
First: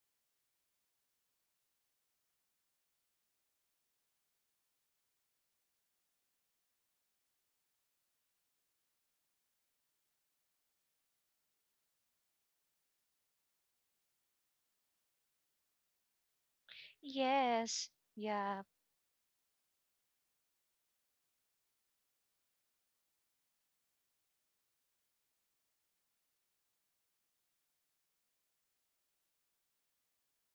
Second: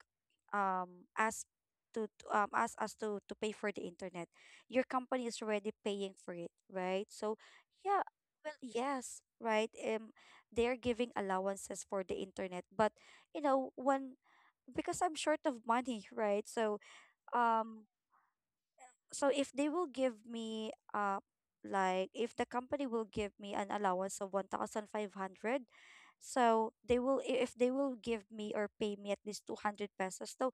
A: um ask ask us to pay for the internet? Your company is already paying for it, right? So yeah, well yes, right? They're giving allowances for the internet, but you know when, because I'm short of money, right? Um
B: Yes. Yeah.
A: so if they will give me like if the company will give me an allowance of 1500, so they will if they will give me or pay me at least 200 pesos. So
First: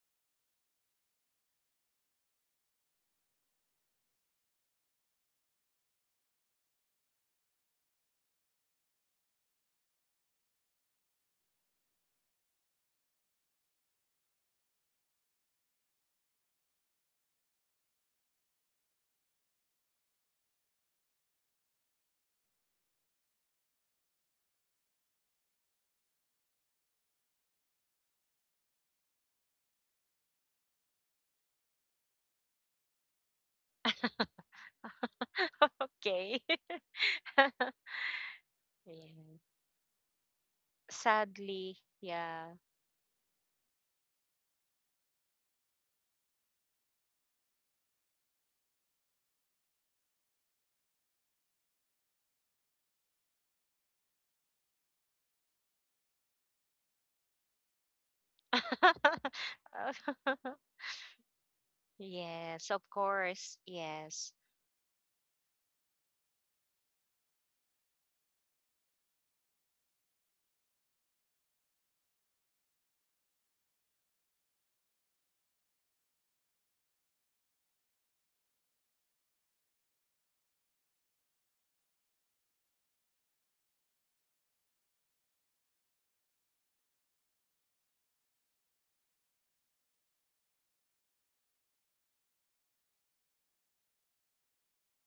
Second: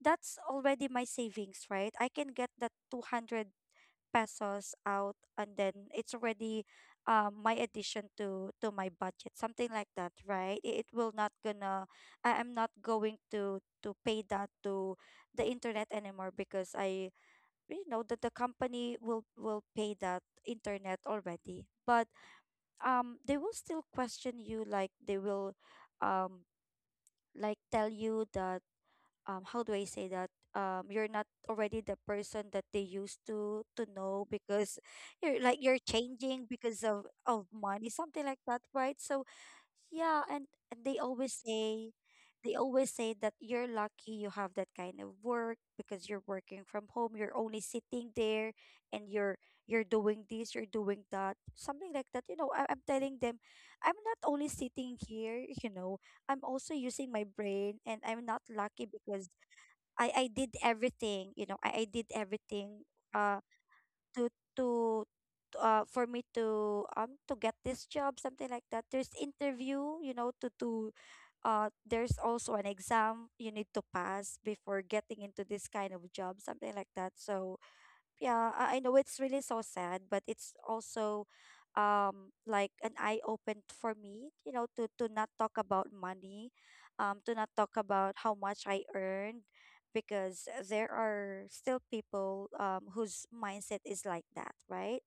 A: that's already my savings, right? I can get that 200 pesos out, and then it's already my addition to my budget, something like that, right? It will not gonna— I am not going to pay that to the internet anymore, because I you know that the company will pay that internet already. But they will still question you, like they will um like tell you that, how do I say that, you're not already the person that they used to know because you're like you're
B: Okay.
A: changing because of money, something like that, right? So
B: Yeah.
A: yeah. And they always
B: Sadly,
A: say— they
B: yeah.
A: always say that you're lucky you have that kind of work because you're working from home, you're only sitting there, and you're— you're doing this, you're doing that, something like that. You know, I'm telling them I'm not only sitting here you know I'm also using my brain, and I'm not lucky because I— I did everything. You know, I did
B: Yes, of
A: everything uh
B: course.
A: to—
B: Yes.
A: to— to for me to get this job, something like that. There's interview, you know, to there's also an exam you need to pass before getting into this kind of job, something like that. So yeah, I know it's really so sad, but it's also like an eye open for me, you know, to not talk about money, to not talk about how much I earned, because there are still people whose mindset is like that, right?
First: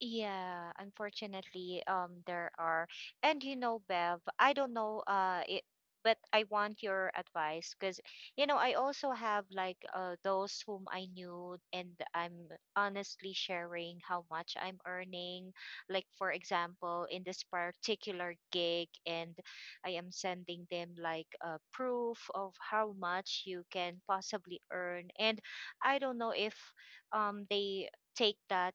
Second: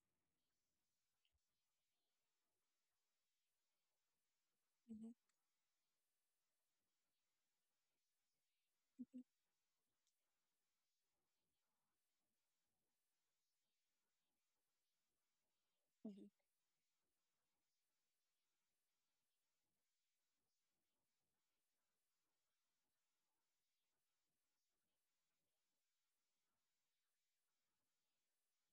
B: Yeah, unfortunately, there are. And you know, Bev, I don't know,
A: Mhm.
B: it, but I want your advice because, you know, I also
A: Mhm.
B: have like those whom I knew, and I'm honestly sharing how much I'm earning. Like,
A: Mm.
B: for example, in this particular gig, and I am sending them like a proof of how much you can possibly earn. And I don't know if they take that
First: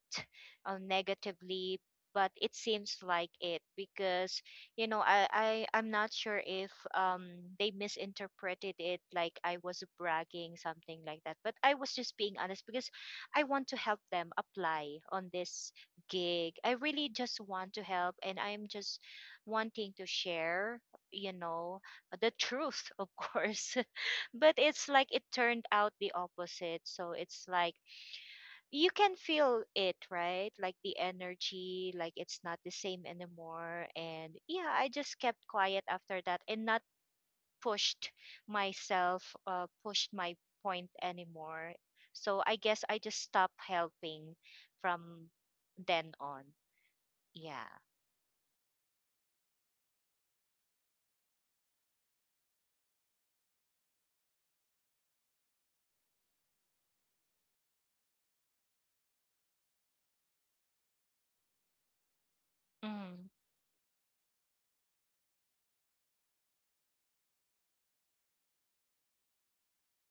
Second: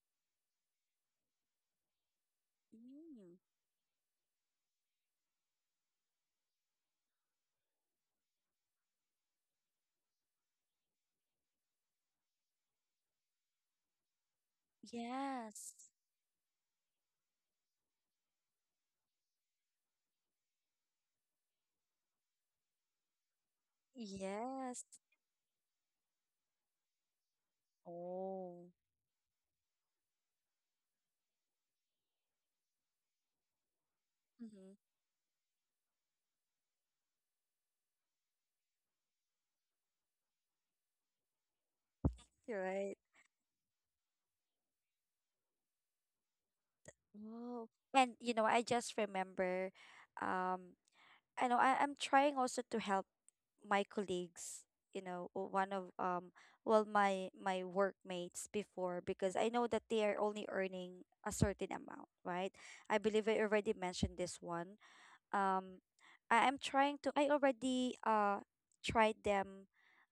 B: negatively, but it seems like
A: Mhm.
B: it because you know I'm not sure if they misinterpreted it like I was bragging something like that, but I was just being honest because I want to help them apply on this
A: Yes.
B: gig. I really just want to help, and I'm just wanting to share, you know, the truth, of course. But
A: Yes.
B: it's like it turned out the opposite, so it's like
A: Oh.
B: you can feel it, right? Like the energy, like it's not the same anymore. And yeah,
A: Mm-hmm.
B: I just kept quiet after that and not pushed myself, pushed my point anymore. So I
A: You're
B: guess
A: right.
B: I just stopped helping from then on.
A: Oh,
B: Yeah.
A: and you know, I just remember, um, I know I'm trying also to help my colleagues, you know, or one of well my workmates before, because I know that they are only earning a certain amount, right? I
B: Mm-hmm.
A: believe I already mentioned this one. um I am trying to— I already tried them.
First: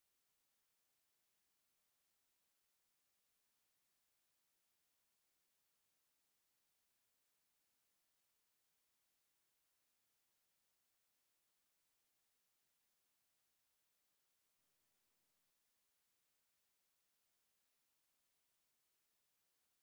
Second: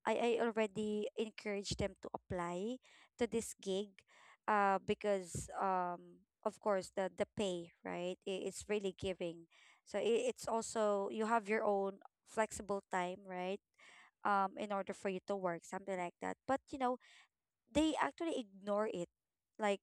A: I already encouraged them to apply to this gig, because of course the pay, right? It's really giving. So it's also— you have your own flexible time, right? In order for you to work, something like that. But you know, they actually ignore it. Like,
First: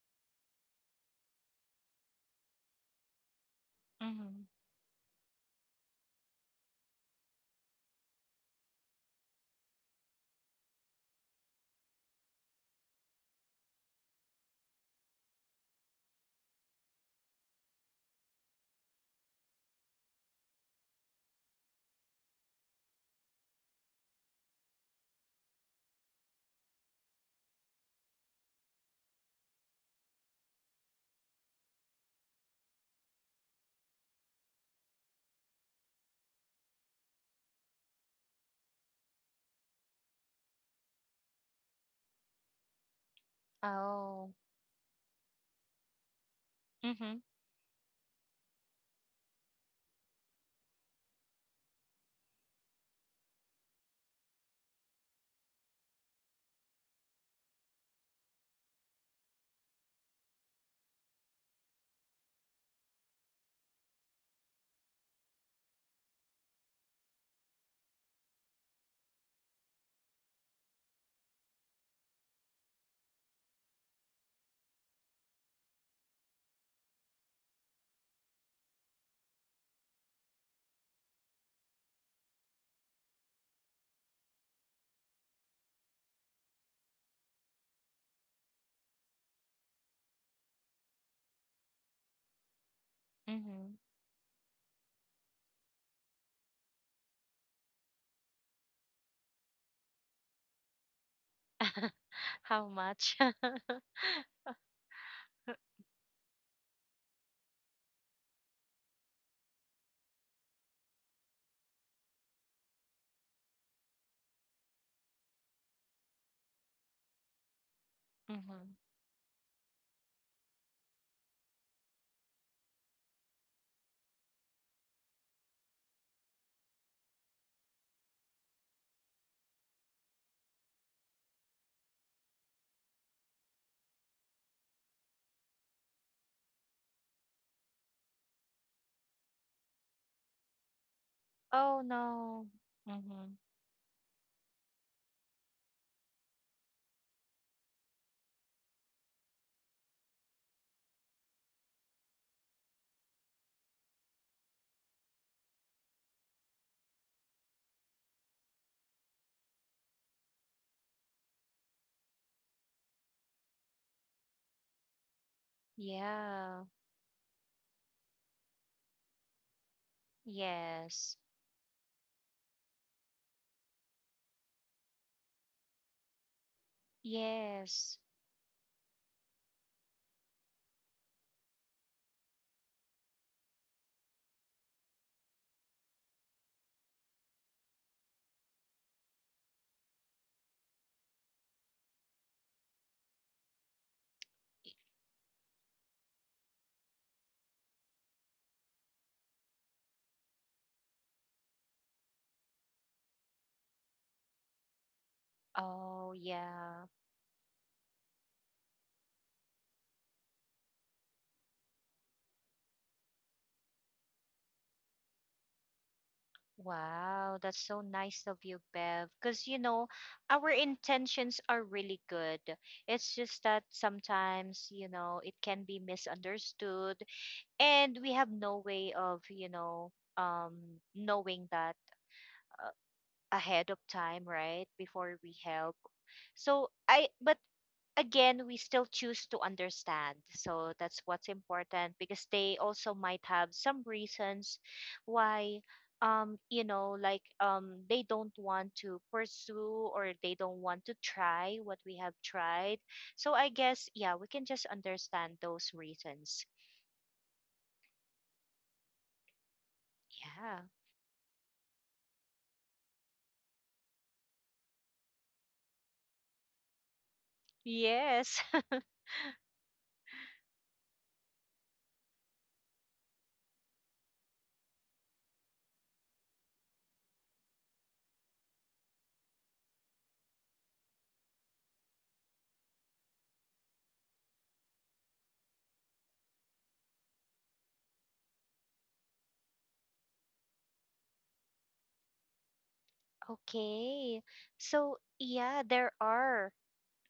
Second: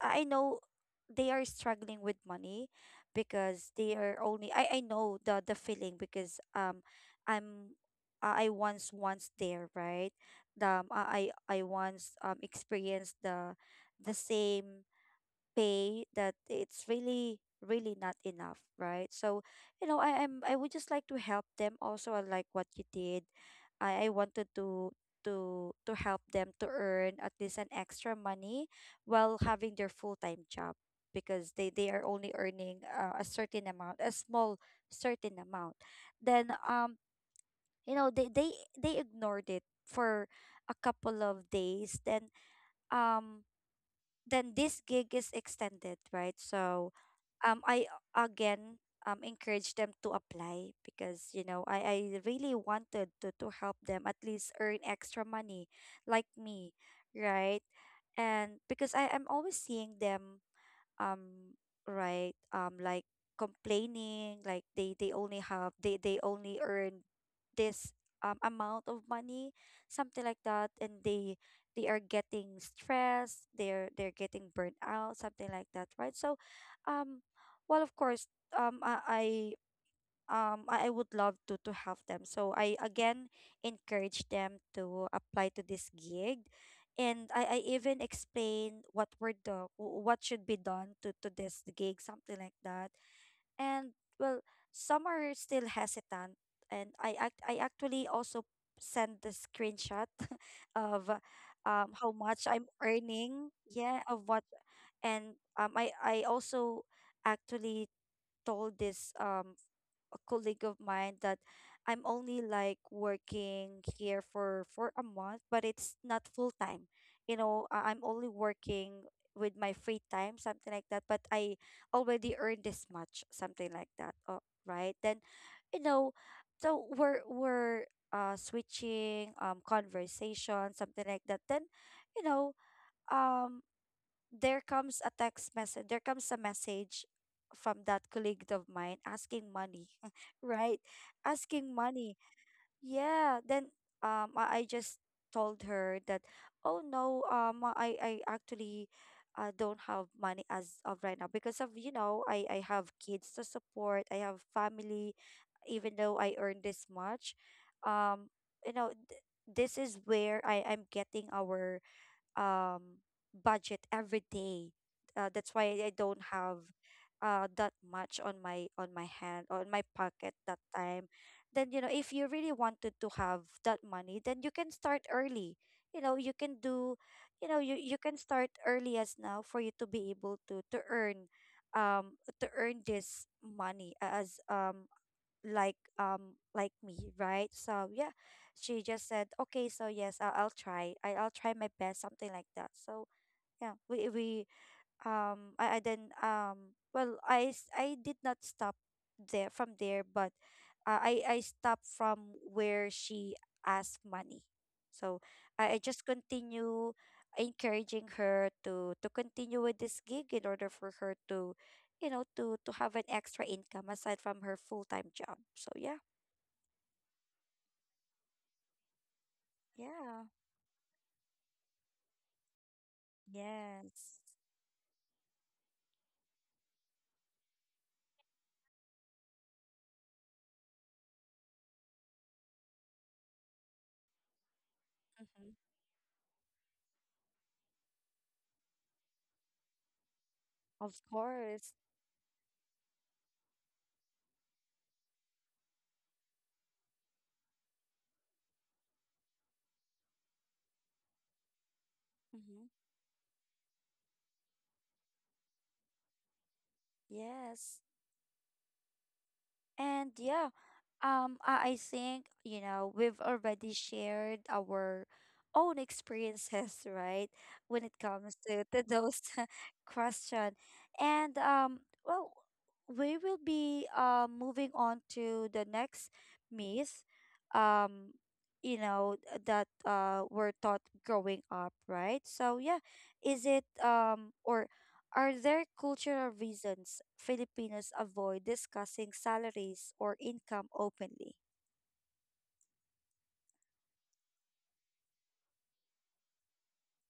A: I know they are struggling with money because they are
B: Mm-hmm.
A: only— I know the feeling because I'm— I once there, right? I once experienced the same pay that it's really really not enough, right? So you know, I would just like to help them also. I like what you did. I wanted to— to help them to earn at least an extra money while having their full-time job, because they are only earning a certain amount, a small certain amount. Then you know, they ignored it for a couple of days. Then um
B: Oh.
A: then this gig is extended, right? So
B: Mm-hmm.
A: I again encourage them to apply, because you know I really wanted to help them at least earn extra money like me, right? And because I am always seeing them, um right, like complaining, like they only have— they only earn this amount of money, something like that. And they are getting stressed, they're getting burnt out, something like that, right? So um well, of course I I would love to have them. So I again encourage them to apply to this gig. And I even explain what were the what should be done to this gig, something like that.
B: Mm-hmm.
A: And well, some are still hesitant, and I actually also send the screenshot of how much
B: How
A: I'm
B: much?
A: earning. Yeah, of what— and I also actually told this colleague of mine that I'm only like working here for a month, but it's not full time. You know, I'm only
B: Mm-hmm.
A: working with my free time, something like that. But I already earned this much, something like that. Oh, right. Then, you know, so we're switching conversation, something like that. Then, you know, um there comes a text message— there comes a message from that colleague of mine asking money right, asking
B: Oh
A: money.
B: no. Mm-hmm.
A: Yeah. Then I just told her that oh no, I actually don't have money as of right now because, of you know, I have kids to support, I have family. Even though I earn this much, um you know, this is where I'm getting our um budget every day. That's why I don't
B: Yeah.
A: have that much on my hand or in my pocket that time.
B: Yes.
A: Then you know, if you really wanted to have that money, then you can start early. You know you can do— you know you
B: Yes.
A: you can start early as now for you to be able to earn, to earn this money as like me, right? So yeah, she just said okay, so yes, I'll try, I'll try my best, something like that. So yeah, we I then well, I did not stop there— from there, but I stopped from where she asked money. So I just
B: Oh, yeah.
A: continue encouraging her to continue with this gig in order for her to, you know, to have an extra income aside from her full-time job. So yeah.
B: Wow, that's so nice of you, Bev. Because, you know,
A: Yeah.
B: our intentions are really good. It's just that
A: Yes.
B: sometimes, you know, it can be misunderstood, and we have no way of, you know, um, knowing that ahead of time, right? Before we
A: Mm-hmm.
B: help. So I, but again, we still choose to understand. So that's
A: Of
B: what's
A: course.
B: important because they also might have some reasons why you know, like they don't want to pursue, or they don't want to try what we have
A: Mm-hmm.
B: tried. So I guess yeah, we can just understand those reasons.
A: Yes. And yeah.
B: Yeah,
A: I think, you know, we've already shared our own experiences, right? When it comes
B: yes.
A: to those question. And well, we will be moving on to the next myth, um, you know, that were taught growing up, right? So yeah, is it or are there cultural reasons Filipinos avoid discussing salaries or income openly?
B: Okay, so yeah, there are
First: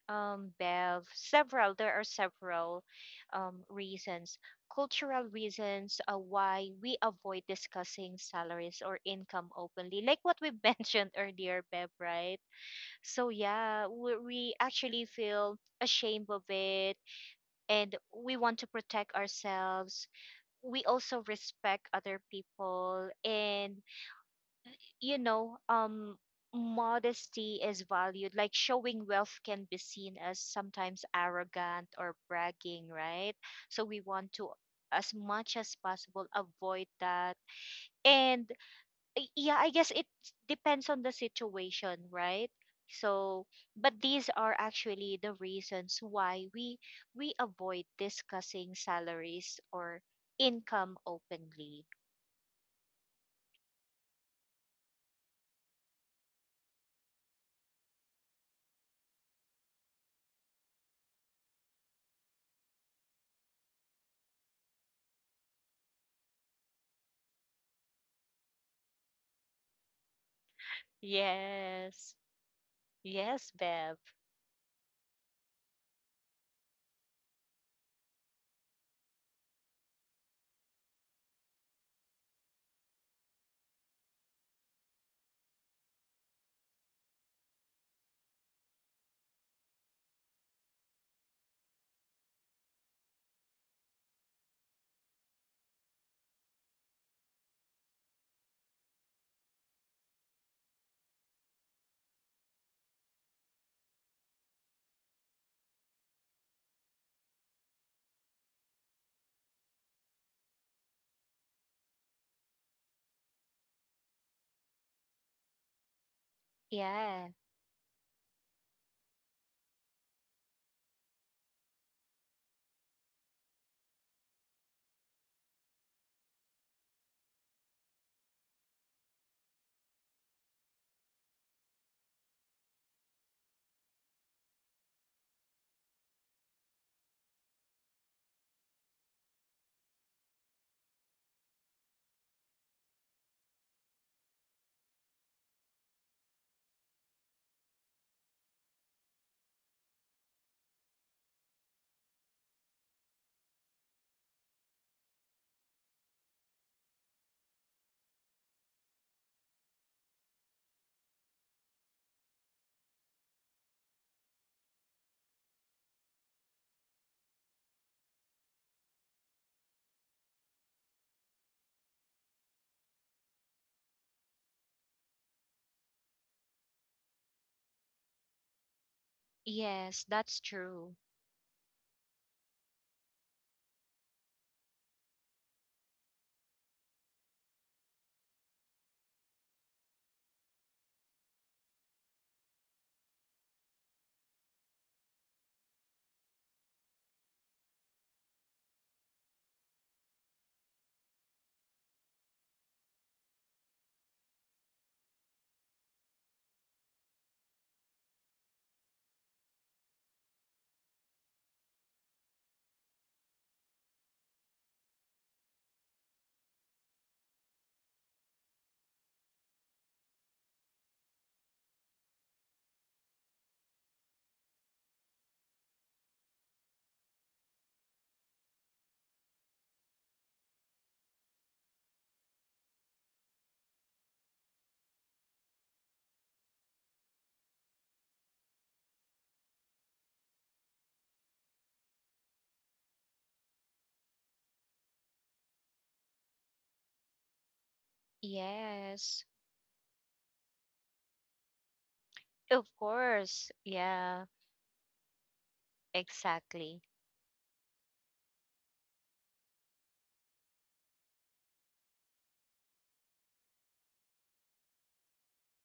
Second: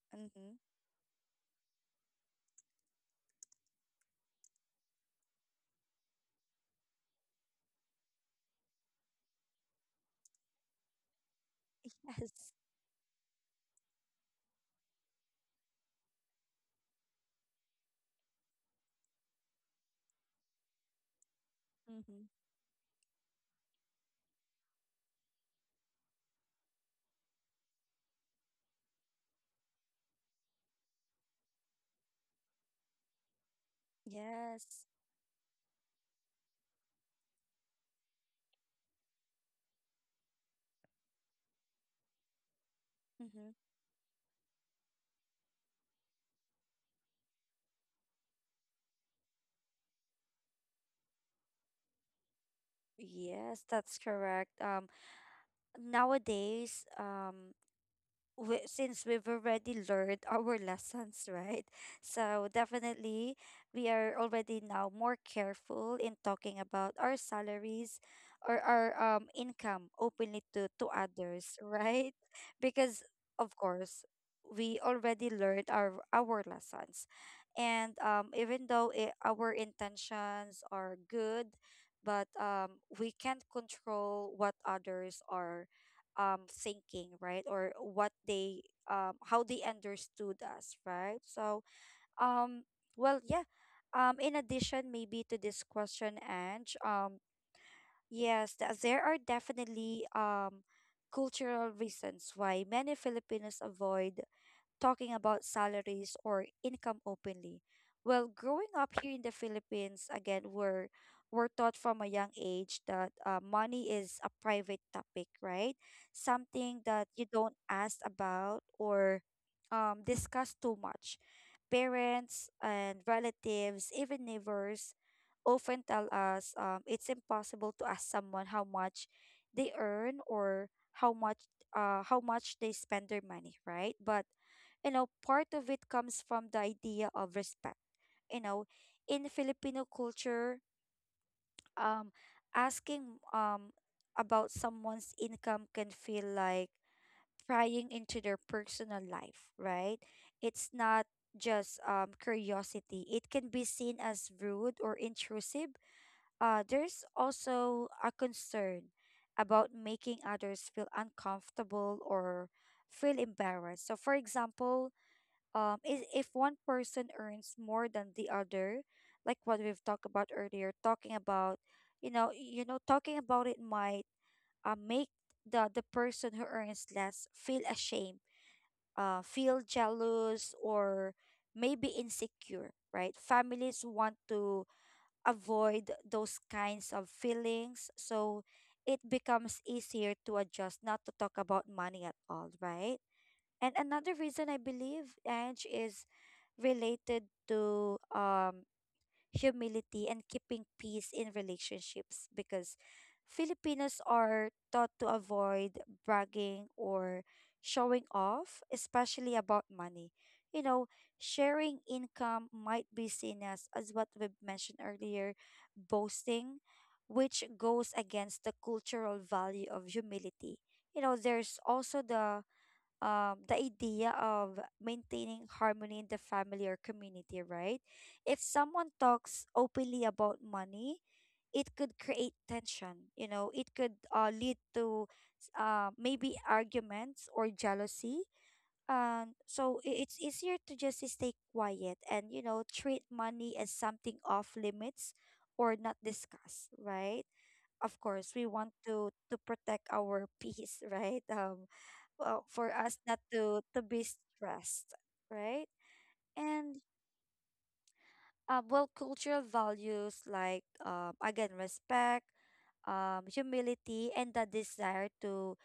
A: Mm-hmm.
B: Bev, several. There are several reasons, cultural reasons why we avoid discussing salaries or income openly, like what we mentioned earlier, Bev, right?
A: Yes.
B: So, yeah, we actually feel ashamed of it, and we want to protect ourselves. We also respect other
A: Mm-hmm.
B: people, and you know, modesty is valued. Like showing wealth can be seen as sometimes arrogant or bragging, right? So we want to,
A: Yes.
B: as much as possible, avoid that. And yeah, I guess it depends on the situation, right? So,
A: Mm-hmm.
B: but these are actually the reasons why we avoid discussing salaries or income openly.
A: Yes, that's correct. Nowadays, since we've already learned our lessons, right? So definitely, we are already now more careful in talking about our salaries or our income openly to others, right?
B: Yes.
A: Because
B: Yes,
A: of
B: Bev.
A: course, we already learned our lessons, and even though our intentions are good, but we can't control what others are thinking, right? Or what they how they understood us, right? So um well, yeah. In addition maybe to this question, Ange, yes, there are definitely cultural reasons why many Filipinos avoid talking about salaries or income openly. Well, growing up here in the Philippines, again, we're taught from a young age that money is a private topic, right? Something that you
B: Yeah.
A: don't ask about or discuss too much. Parents and relatives, even neighbors, often tell us it's impossible to ask someone how much they earn, or how much how much they spend their money, right? But you know, part of it comes from the idea of respect. You know, in Filipino culture, um, asking about someone's income can feel like prying into their personal life, right? It's not just curiosity. It can be seen as rude or intrusive. There's also a concern about making others feel uncomfortable or feel embarrassed. So, for example, is if one person earns more than the other, like what we've talked about earlier, talking about, you know, talking about it might make the person who earns less feel ashamed, feel
B: Yes, that's
A: jealous,
B: true.
A: or maybe insecure, right? Families want to avoid those kinds of feelings. So it becomes easier to adjust, not to talk about money at all, right? And another reason I believe, Ange, is related to humility, and keeping peace in relationships, because Filipinos are taught to avoid bragging or showing off, especially about money. You know, sharing income might be seen as what we've mentioned earlier, boasting, which goes against the cultural value of humility. You know, there's also the idea of maintaining harmony in the family or community, right? If someone talks openly about money, it could create tension. You know, it could lead to maybe arguments or jealousy. And so it's easier to just stay quiet and, you know, treat money as something off limits or not discuss, right? Of course we want to
B: Yes.
A: to protect our peace, right? Well, for
B: Of
A: us not
B: course.
A: to be
B: Yeah,
A: stressed, right?
B: exactly.
A: And well, cultural values like again, respect, humility, and the desire to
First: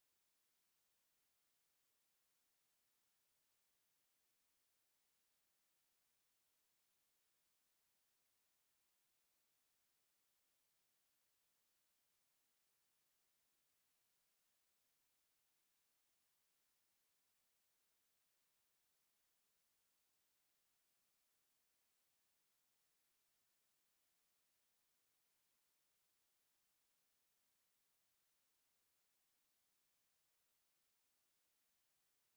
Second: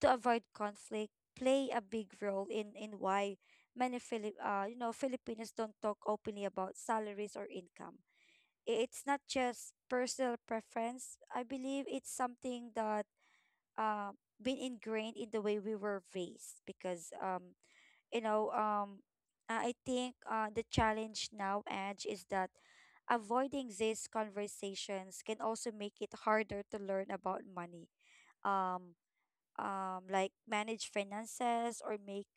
A: to avoid conflict play a big role in why many Filipinos don't talk openly about salaries or income. It's not just personal preference, I believe. It's something that uh, been ingrained in the way we were raised, because you know um I think the challenge now, Edge, is that avoiding these conversations can also make it harder to learn about money. Um, like manage finances or make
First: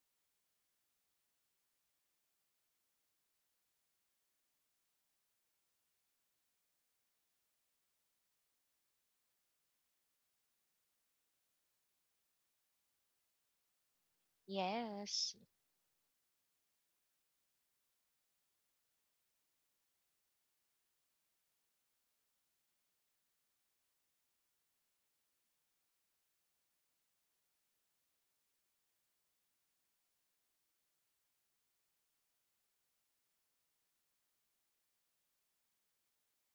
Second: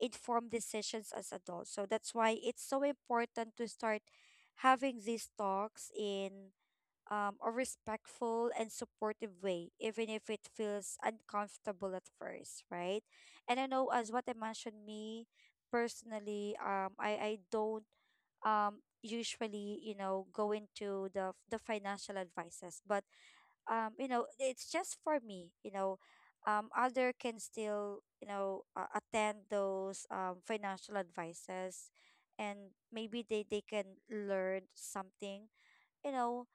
A: informed decisions as adults. So that's why it's so important to start having these talks in a respectful and supportive way, even if it feels uncomfortable at first, right? And I know, as what I mentioned, me
B: Yes.
A: personally, I don't usually, you know, go into the financial advices, but you know, it's just for me. Other can still, you know, attend those financial advices, and maybe they can learn something, you know.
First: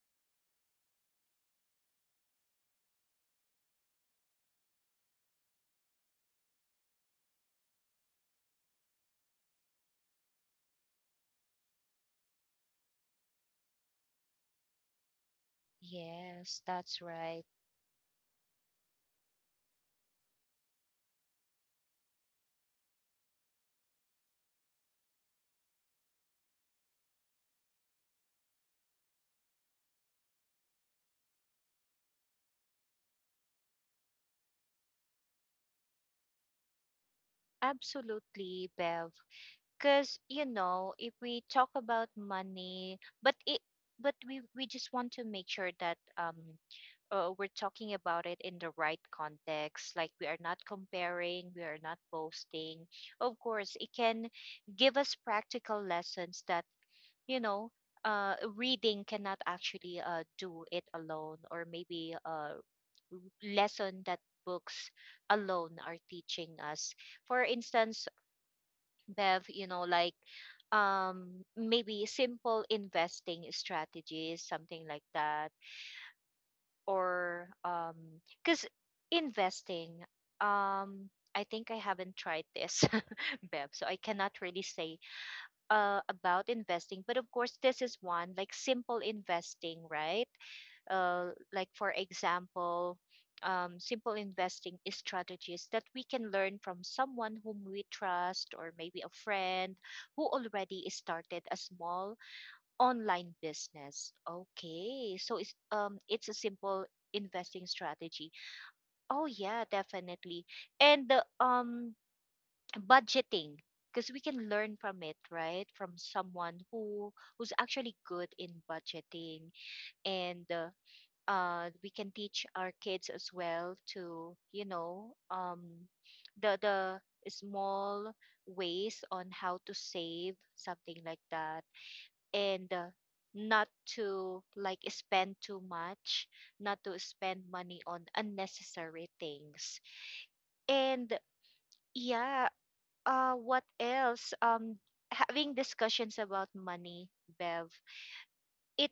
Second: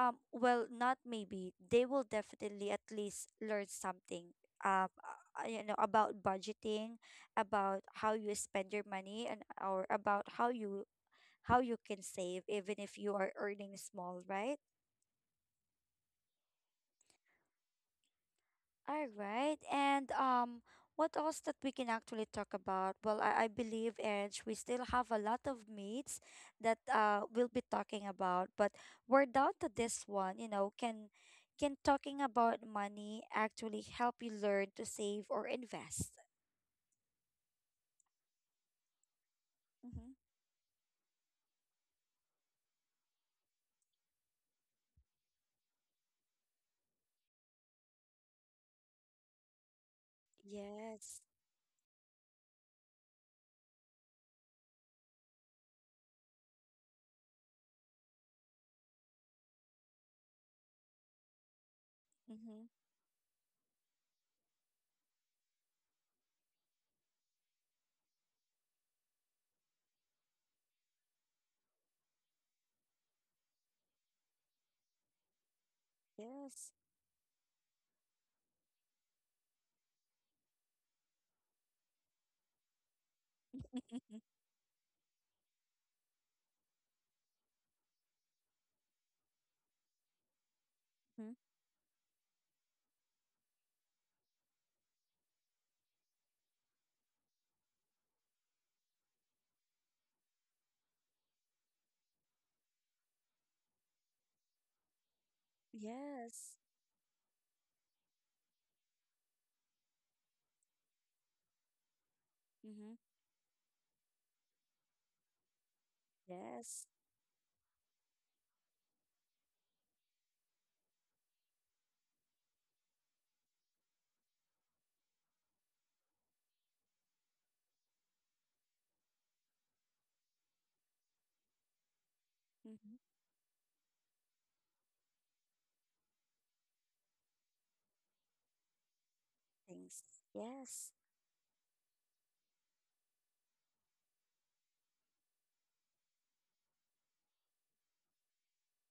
A: Well, not maybe — they will definitely at least learn something. Um, you know, about budgeting, about how you spend your money, and or about how you can save even if you are earning small, right?
B: Yes, that's right.
A: All right. And what else that we can actually talk about? Well, I believe, Edge, we still have a lot of meats that we'll be talking about, but we're down to this one, you know, can talking about money actually help you learn to save or invest?
B: Absolutely, Bev.
A: Mm-hmm.
B: Cuz you know, if we talk about money, but it but we just want to make sure that we're talking about it in the right context. Like we are not
A: Yes.
B: comparing, we are not boasting. Of course, it can give us practical lessons that, you know, reading cannot actually do it alone, or maybe a
A: Mm-hmm.
B: lesson that books alone are teaching us. For instance, Bev, you know, like maybe simple investing strategies, something like that,
A: Yes.
B: or because investing, um, I think I haven't tried this, Bev, so I
A: Mm-hmm.
B: cannot really say about investing, but of course, this is one like simple investing, right? Like for example, simple investing is strategies that we can learn from someone whom we trust, or maybe a friend who already started a small online business. Okay, so it's a
A: Yes.
B: simple investing strategy. Oh yeah, definitely. And the,
A: Mm-hmm.
B: budgeting, because we can learn from it, right? From someone
A: Yes.
B: who who's actually good in budgeting. And we can teach our kids as well to, you know, the small ways on how to save, something like that. And
A: Mm-hmm.
B: not to like spend too much, not to spend money on unnecessary things.
A: Things. Yes.
B: And yeah, what else? Having discussions about money, Bev, it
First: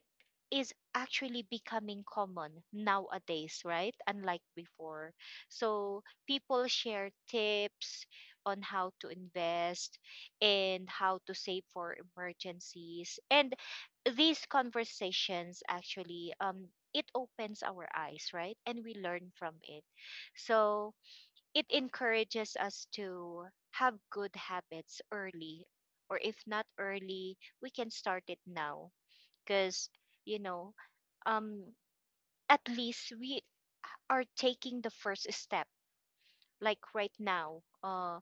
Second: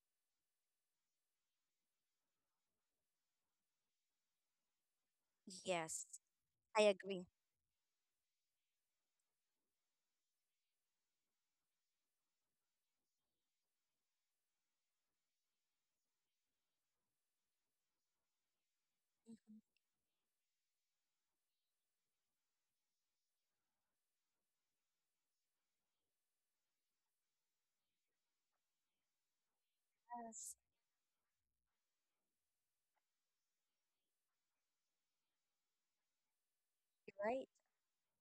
B: is actually becoming common nowadays, right? Unlike before. So
A: Yes,
B: people
A: I
B: share
A: agree.
B: tips on how to invest and how to save for emergencies. And these conversations actually it opens our eyes, right? And we learn from
A: Hmm.
B: it. So it encourages us to have good habits early, or if not early, we can start it now, because you
A: Yes.
B: know, um at least we are taking the first step, like
A: You're
B: right
A: right.
B: now. Uh,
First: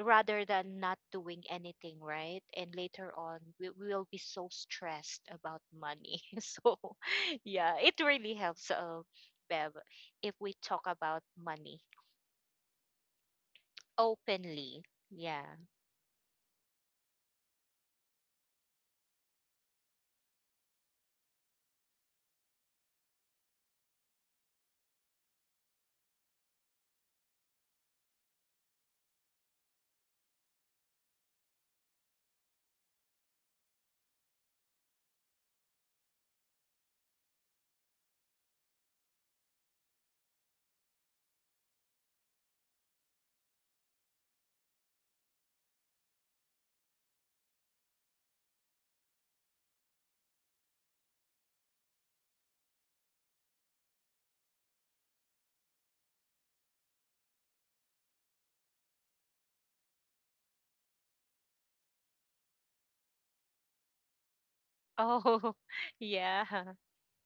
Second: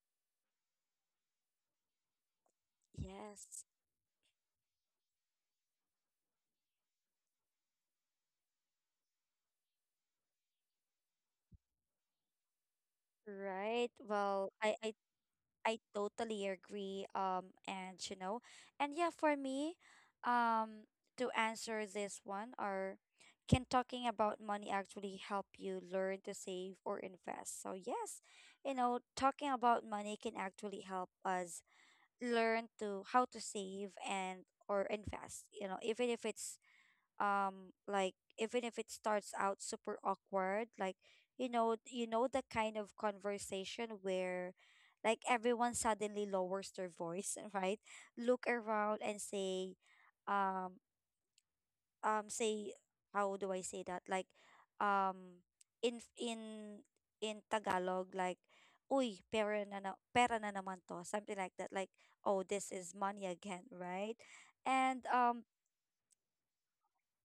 B: rather than not doing anything, right? And later on,
A: Yes,
B: we will be so stressed about money. So yeah, it really helps, Bev, if we talk about money
A: right. Well, I
B: openly.
A: I
B: Yeah.
A: I totally agree. And yeah, for me, um, to answer this one, or can talking about money actually help you learn to save or invest? So yes, talking about money can actually help us learn to how to save and or invest. You know, even if it's like, even if it starts out super awkward, like, you know, the kind of conversation where like everyone suddenly lowers their voice right? Look around and say, um say, how do I say that? Like, um in in in Tagalog, like, "uy pera na, na pera na naman to," something like that, like, "oh this is money again," right? And
B: Oh, yeah.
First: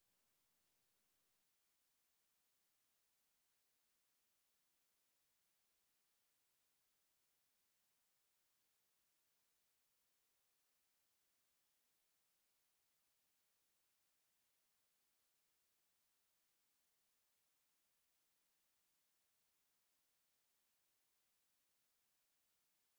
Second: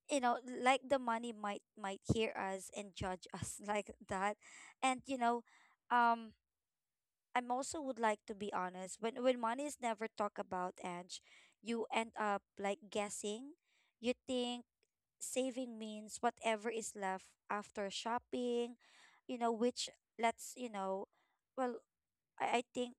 A: you know, like, the money might hear us and judge us like that. And, you know, um I'm also would like to be honest: when money is never talked about, Edge, you end up like guessing. You think saving means whatever is left after shopping, you know, which lets you know, well, I think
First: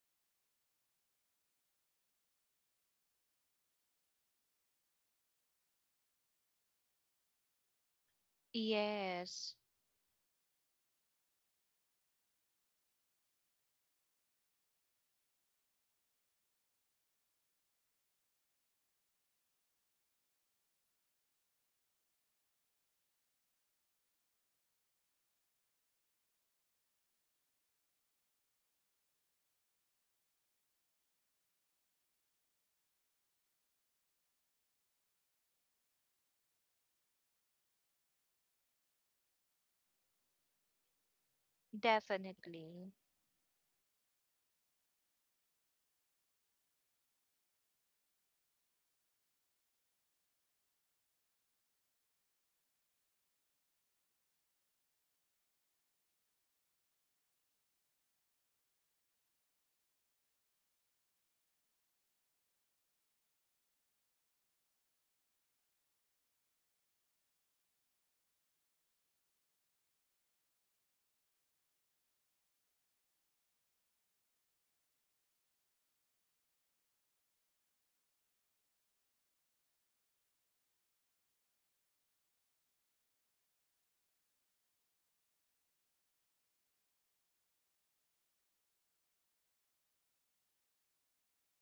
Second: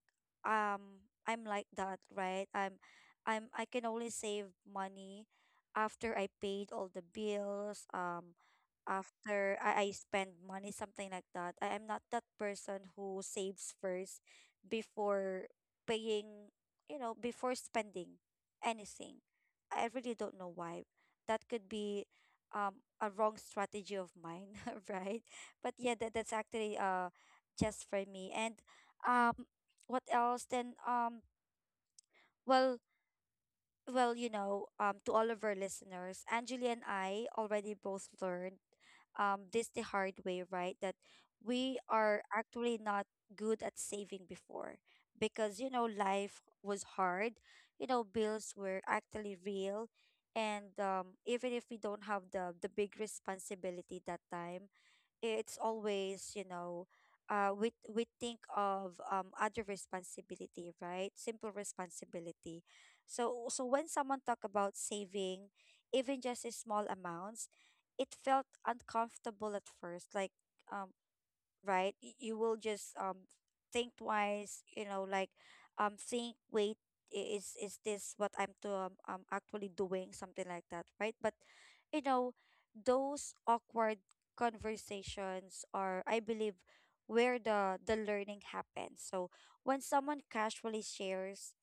A: I'm like that, right? I can only save money after I paid all the bills,
B: Yes,
A: after I spend money, something like that. I am not that person who saves first before paying, you know, before spending anything. I really don't know why. That could be a wrong strategy of mine right? But yeah, that's actually just for me. And um what else then? Um well well you know um to all of our listeners, Angeli and I already both learned this the hard way, right? That we are actually
B: definitely.
A: not good at saving before, because, you know, life was hard, you know, bills were actually real. And even if we don't have the big responsibility that time, it's always, you know, we think of other responsibility, right? Simple responsibility. So so when someone talk about saving, even just a small amounts, it felt uncomfortable at first, like um right? You will just think twice, you know, like, think, wait, is this what I'm to actually doing, something like that, right? But you know, those awkward conversations are, I believe, where the learning happens. So when someone casually shares,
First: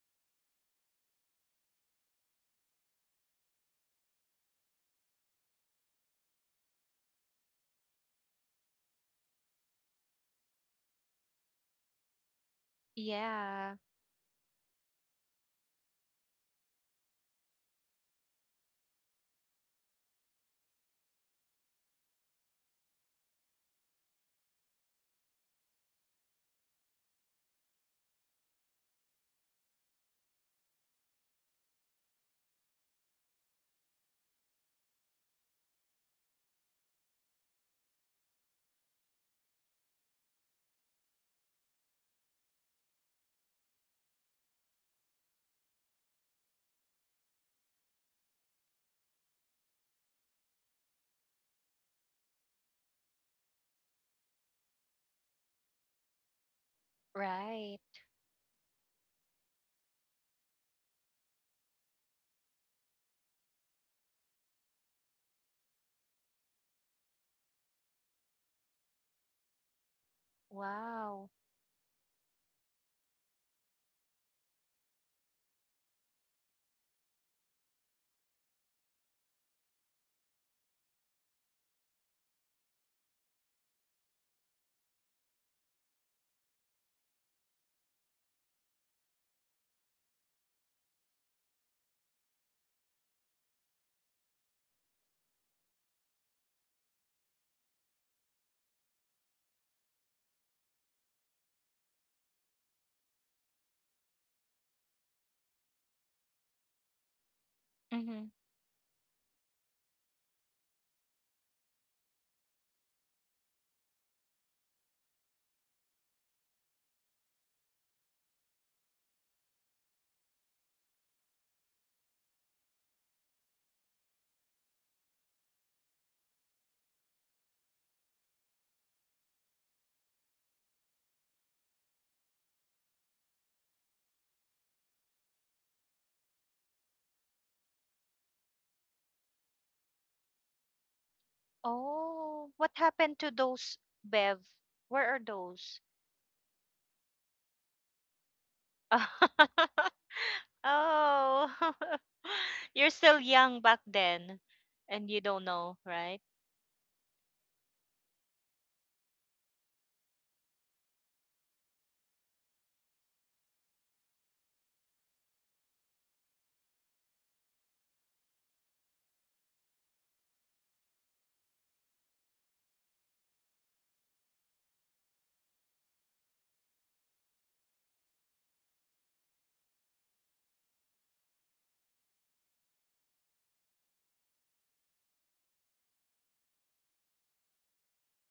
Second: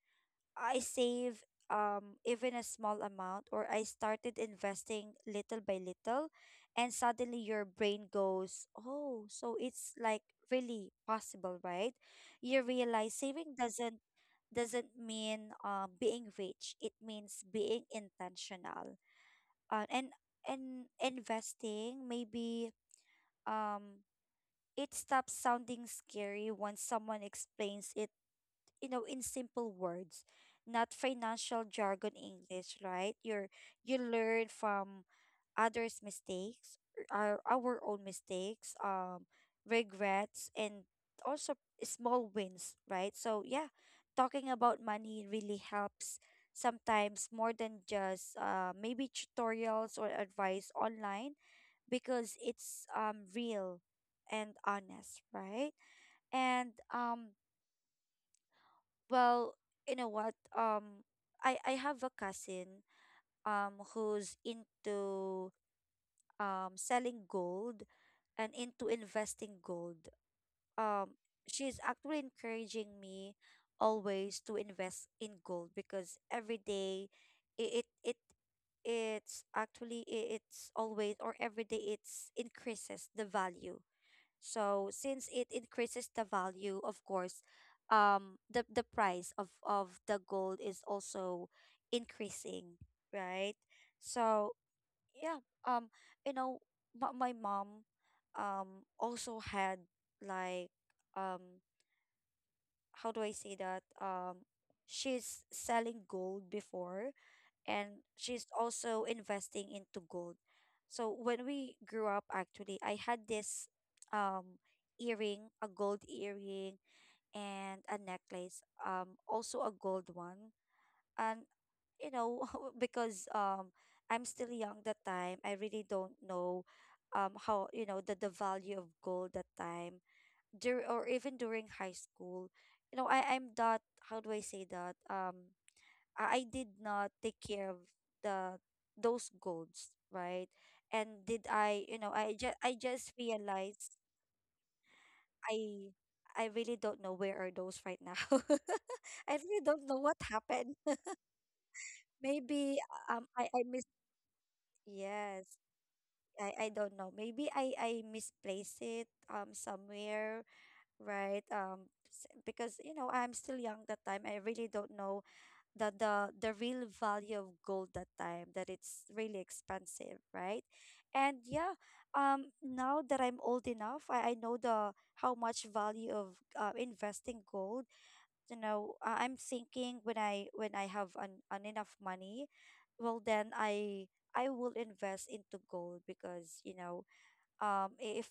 A: "I save even a small amount," or, "I started investing little by little," and suddenly your brain goes, "Oh, so it's like really possible, right?" You realize saving
B: Yeah,
A: doesn't mean being rich. It means being intentional. Uh, and and investing, maybe um it stops sounding scary once someone explains it, you know, in simple words, not financial jargon English, right? You learn from others mistakes, our own mistakes, regrets, and also small wins, right? So yeah, talking about money really helps, sometimes more than just maybe tutorials or advice online, because it's real and honest, right? and
B: right.
A: Well, you know what? I have a cousin who's into selling gold and into investing gold. Um,
B: Wow.
A: she's actually encouraging me always to invest in gold because every day it it, it it's actually, it's always, or every day it's increases the value. So since it increases the value, of course, the price of the gold is also increasing, right? So yeah, you know my mom also had, like, um how do I say that? She's selling gold before, and
B: Hmm.
A: she's also investing into gold. So when we grew up, actually, I had this um earring, a gold earring, and a necklace, also a gold one. And, you know, because I'm still young that time, I really don't know how, you know, the value of gold that time. Or even during high school. You know, I, I'm that how do I say that? I did not take care of the those goals, right? And did I, you know,
B: Oh,
A: I
B: what
A: just
B: happened to those,
A: realized.
B: Bev? Where are those?
A: I I really don't know where are those right now. I really don't know what happened.
B: Oh.
A: Maybe
B: You're still
A: I
B: young back
A: mis
B: then, and you
A: yes.
B: don't know, right?
A: I don't know. Maybe I misplaced it somewhere, right? Because, you know, I'm still young that time. I really don't know the the the real value of gold that time, that it's really expensive, right? And yeah, now that I'm old enough, I know the how much value of investing gold. You know, I'm thinking, when I have an enough money, well then I will invest into gold, because, you know, if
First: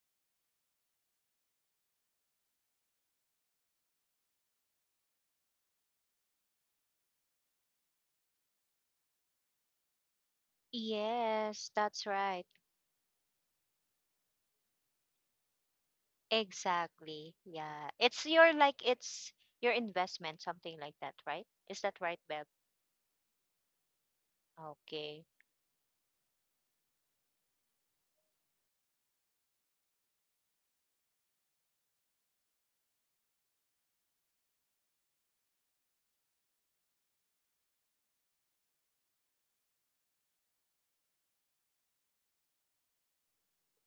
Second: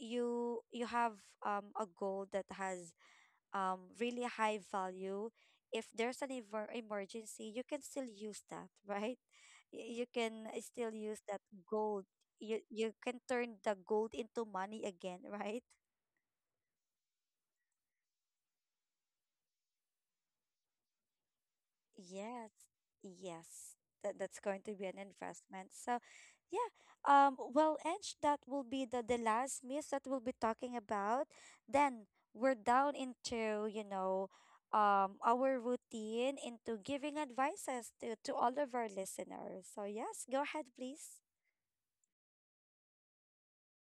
A: you have a gold that has really high value, if there's an emergency, you can still use that right? You can still use that
B: Yes,
A: gold.
B: that's right.
A: You can turn the gold into money again right?
B: Exactly. Yeah. It's your like it's your investment, something like that, right? Is that right, Bev?
A: Yes, yes, that's going to be an
B: Okay.
A: investment. So, yeah, well, Ange, that will be the last myth that we'll be talking about. Then we're down into, you know, our routine into giving advices to all of our listeners. So yes, go ahead please.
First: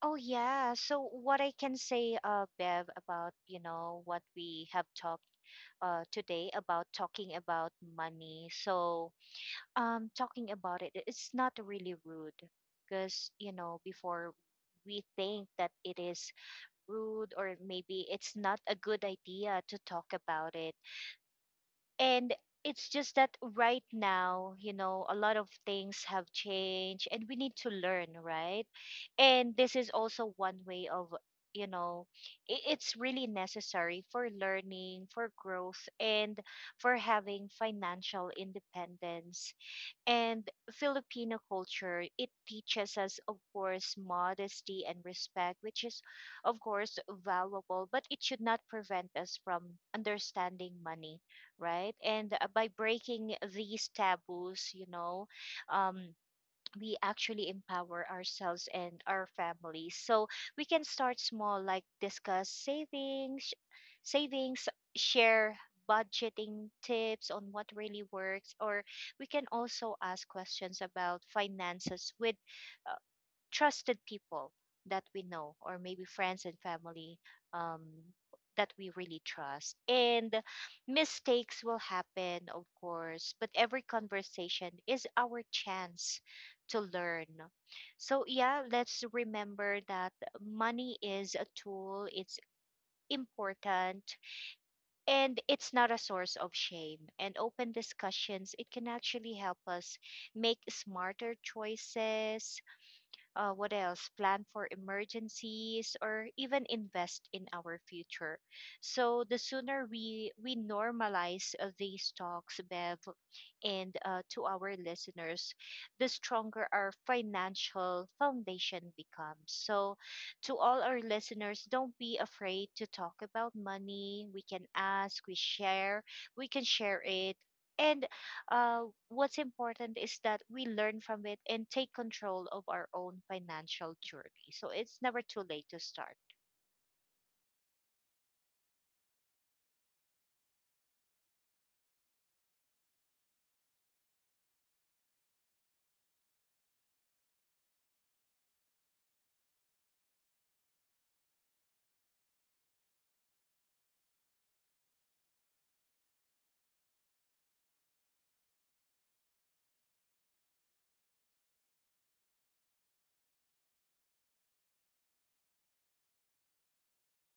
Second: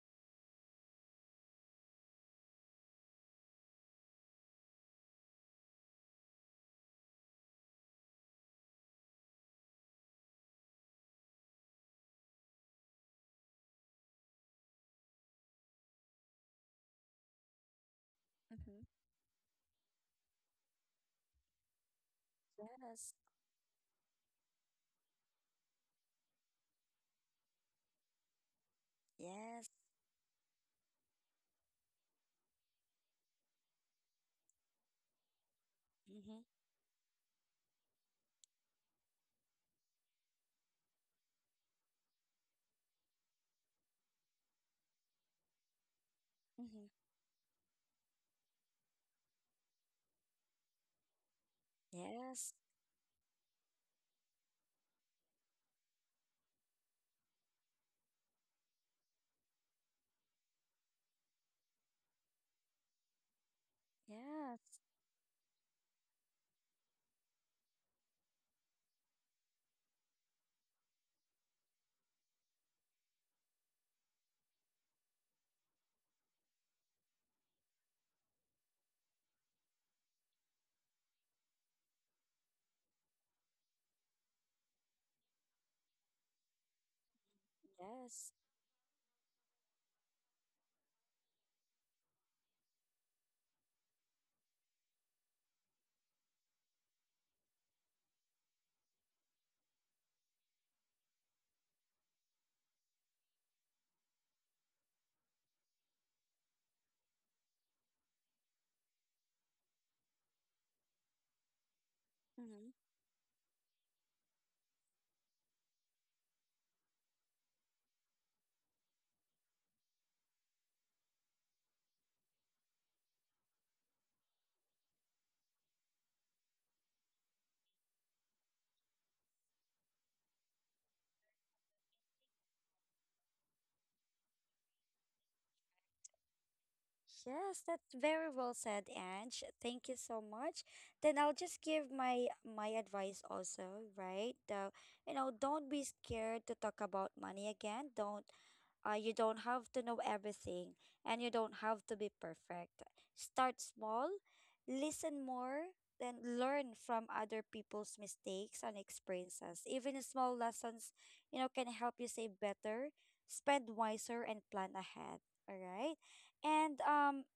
B: Oh yeah. So what I can say, Bev, about you know what we have talked today about talking about money. So talking about it, it's not really rude because you know before we think that it is rude, or maybe it's not a
A: Mhm.
B: good idea to talk about it. And it's
A: Yes.
B: just that right now, you know, a lot of things have changed, and we need to learn, right? And
A: Yes.
B: this is also one way of, you know, it's really necessary for learning, for growth, and
A: Mm-hmm.
B: for having financial independence. And Filipino culture, it teaches us, of course, modesty and respect, which is, of
A: Mm-hmm.
B: course, valuable, but it should not prevent us from understanding money, right? And
A: Yes.
B: by breaking these taboos, you know, um, we actually empower ourselves and our families. So we can start small, like discuss savings, savings,
A: Yes.
B: share budgeting tips on what really works, or we can also ask questions about finances with trusted people that we know, or maybe friends and family um, that we really trust. And mistakes will happen, of course, but every conversation is our chance to learn. So,
A: Yes.
B: yeah, let's remember that money is a tool, it's important, and it's not a source of shame. And open discussions, it can actually help us make smarter choices. Uh, what else? Plan for emergencies or even invest in our future. So the sooner we normalize these talks,
A: Mm-hmm.
B: Bev, and to our listeners, the stronger our financial foundation becomes. So to all our listeners, don't be afraid to talk about money. We can ask, we share, we can share it. And uh, what's important is that we learn from it and take control of our own financial journey. So it's never too late to start.
A: Yes, that's very well said, Ange. Thank you so much. Then I'll just give my advice also, right? You know, don't be scared to talk about money again. Don't You don't have to know everything, and you don't have to be perfect. Start small, listen more, then learn from other people's mistakes and experiences. Even small lessons, you know, can help you save better, spend wiser, and plan ahead. All right. And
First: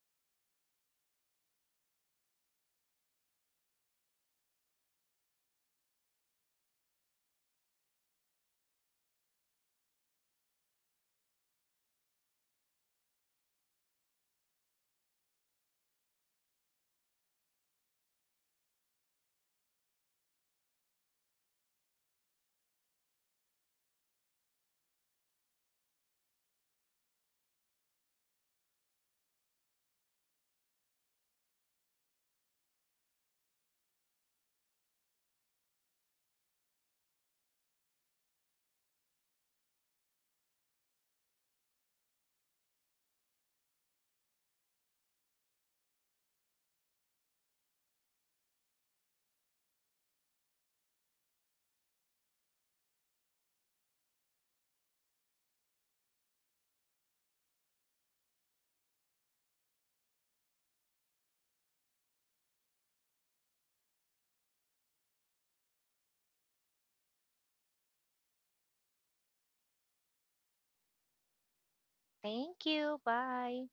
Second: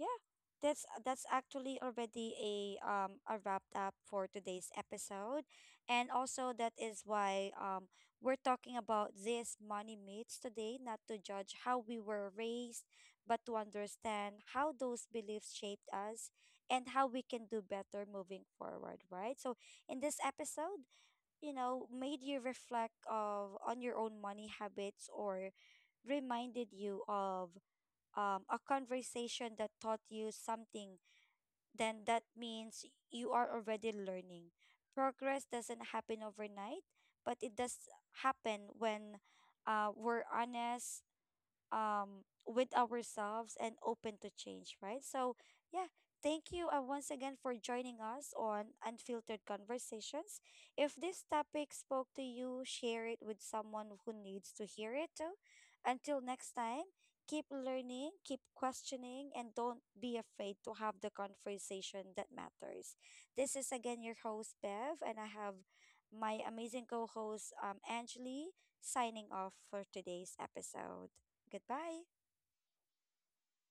A: yeah, that's actually already a wrapped up for today's episode, and also that is why we're talking about these money myths today, not to judge how we were raised, but to understand how those beliefs shaped us and how we can do better moving forward, right? So in this episode, you know, made you reflect of on your own money habits, or reminded you of a conversation that taught you something, then that means you are already learning. Progress doesn't happen overnight, but it does happen when we're honest, with ourselves and open to change, right? So, yeah, thank you once again for joining us on Unfiltered Conversations. If this topic spoke to you, share it with someone who needs to hear it too. Until next time, keep learning, keep questioning, and don't be afraid to have the conversation that matters. This is again your host, Bev, and I have my amazing co host, Angeli, signing off for today's episode. Goodbye.
B: Thank you. Bye.